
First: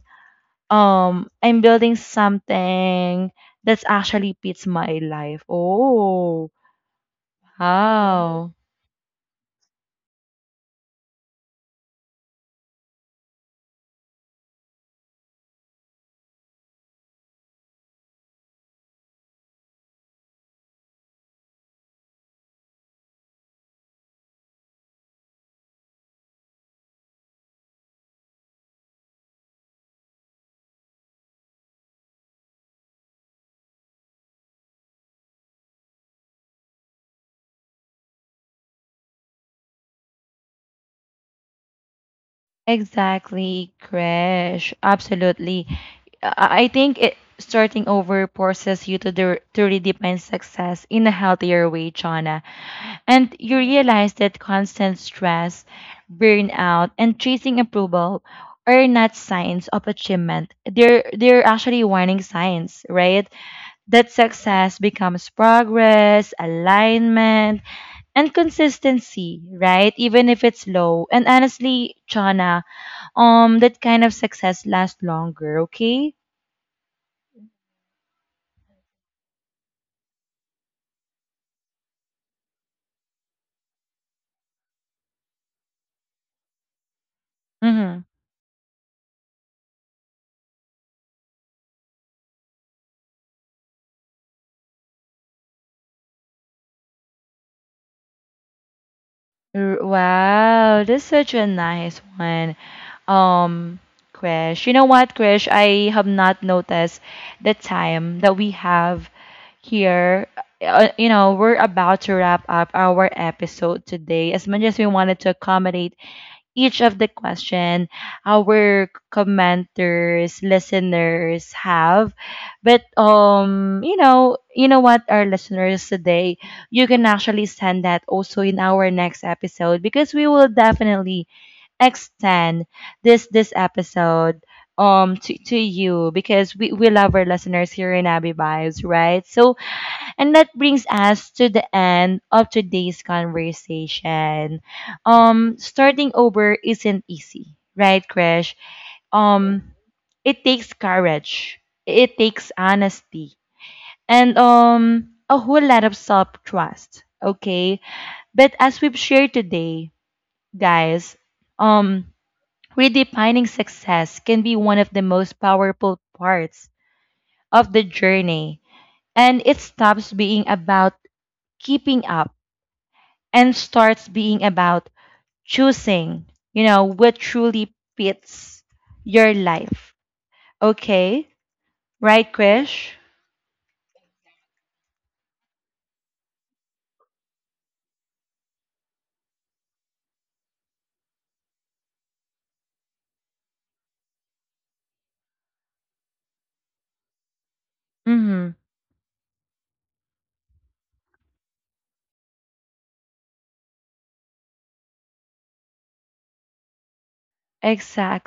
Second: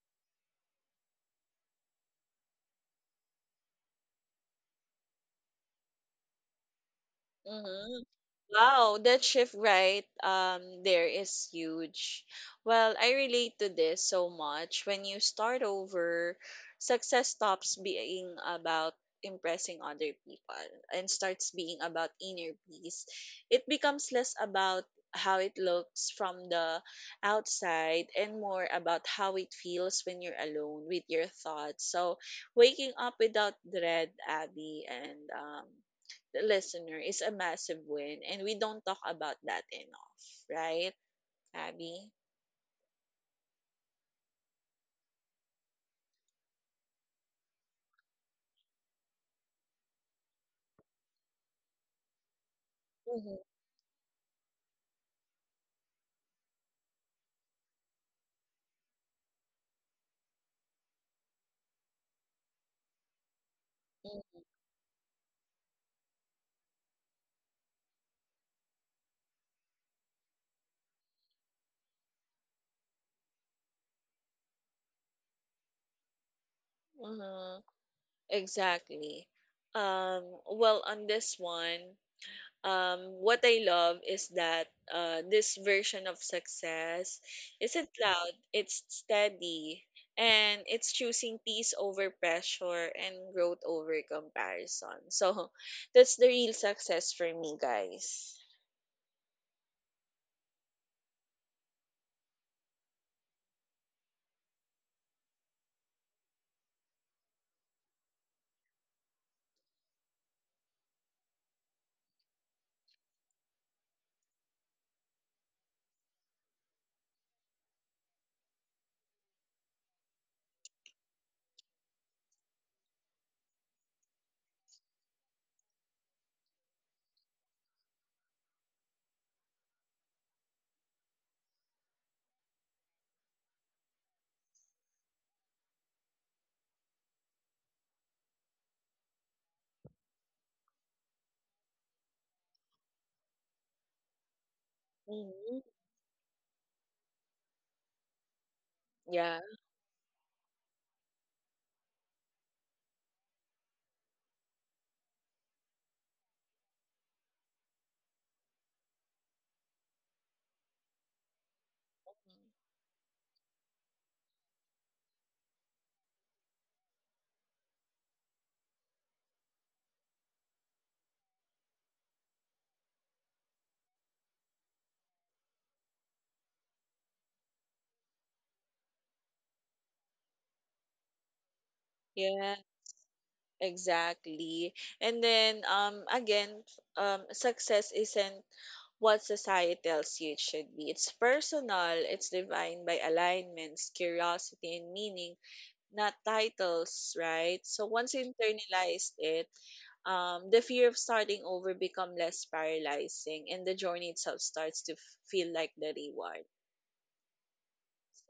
[SPEAKER 1] I'm building something that's actually fits my life. Oh.
[SPEAKER 2] Mm-hmm.
[SPEAKER 1] Wow. Wow.
[SPEAKER 2] Wow, that shift, right, there is huge. Well, I relate to this so much. When you start over, success stops being about impressing other people and starts being about inner peace. It becomes less about how it looks from the outside and more about how it feels when you're alone with your thoughts. So, waking up without dread, Abby, and the listener is a massive win, and we don't talk about that enough, right, Abby?
[SPEAKER 1] Exactly, crash. Absolutely. I think it starting over forces you to redefine success in a healthier way, Chana. And
[SPEAKER 2] Mm-hmm.
[SPEAKER 1] you realize that constant stress, burnout, and chasing approval are not signs of achievement. They're actually warning signs, right? That success becomes progress, alignment, and consistency, right? Even if it's low. And honestly, Chana, that kind of success lasts longer, okay?
[SPEAKER 2] Mm-hmm. Exactly. Um, well, on this one, what I love is that this version of success isn't
[SPEAKER 1] Mhm.
[SPEAKER 2] loud, it's steady, and it's choosing peace over pressure and growth over comparison. So that's the real success for me, guys.
[SPEAKER 1] R- Wow, that's such a nice one. Um, you know what, Krish? I have not noticed the time that we have here. You know, we're about to wrap up our episode today. As much as we wanted to accommodate each of the question our commenters, listeners have. But you know what, our listeners today, you can actually send that also in our next episode because we will definitely extend this episode to you because we love our listeners here in Abby Vibes, right? So and that brings us to the end of today's conversation.
[SPEAKER 2] Mm-hmm.
[SPEAKER 1] Starting over isn't easy, right, Krish?
[SPEAKER 2] Yeah.
[SPEAKER 1] Um it takes courage. It takes honesty and a whole lot of self-trust, okay? But as we've shared today, guys, um redefining success can be one of the most powerful parts of the journey, and it stops being about keeping up and starts being about choosing, you know, what truly fits your life. Okay? Right,
[SPEAKER 2] Yeah.
[SPEAKER 1] Krish?
[SPEAKER 2] Exactly. And then again, success isn't what society tells you it should be. It's personal, it's defined by alignments, curiosity and meaning, not titles, right? So once you
[SPEAKER 1] Mm hmm.
[SPEAKER 2] internalize it, the fear of starting over become less paralyzing and the journey itself starts to feel like the reward.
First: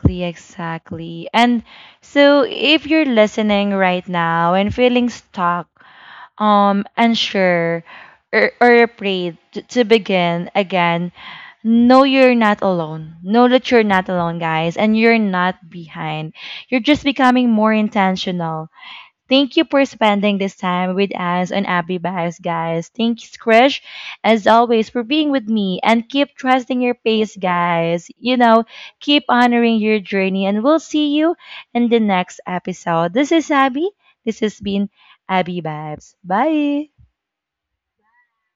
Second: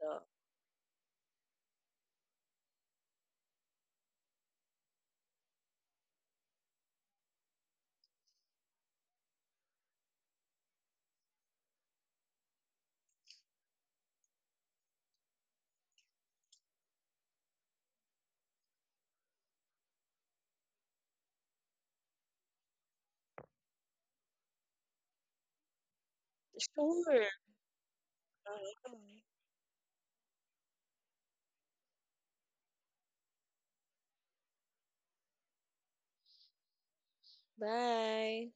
[SPEAKER 2] So
[SPEAKER 1] exactly. And so if you're listening right now and feeling stuck, unsure, or afraid to begin again, know you're not alone. Know that you're not alone, guys, and you're not behind. You're just becoming more intentional. Thank you for spending this time with us on Abby Vibes, guys. Thanks, Krish, as always, for being with me. And keep trusting your
[SPEAKER 2] sure.
[SPEAKER 1] pace, guys. You know,
[SPEAKER 2] Uh,
[SPEAKER 1] keep honoring your journey. And we'll see you in the next episode. This is Abby. This has been Abby Vibes. Bye.
[SPEAKER 2] bye.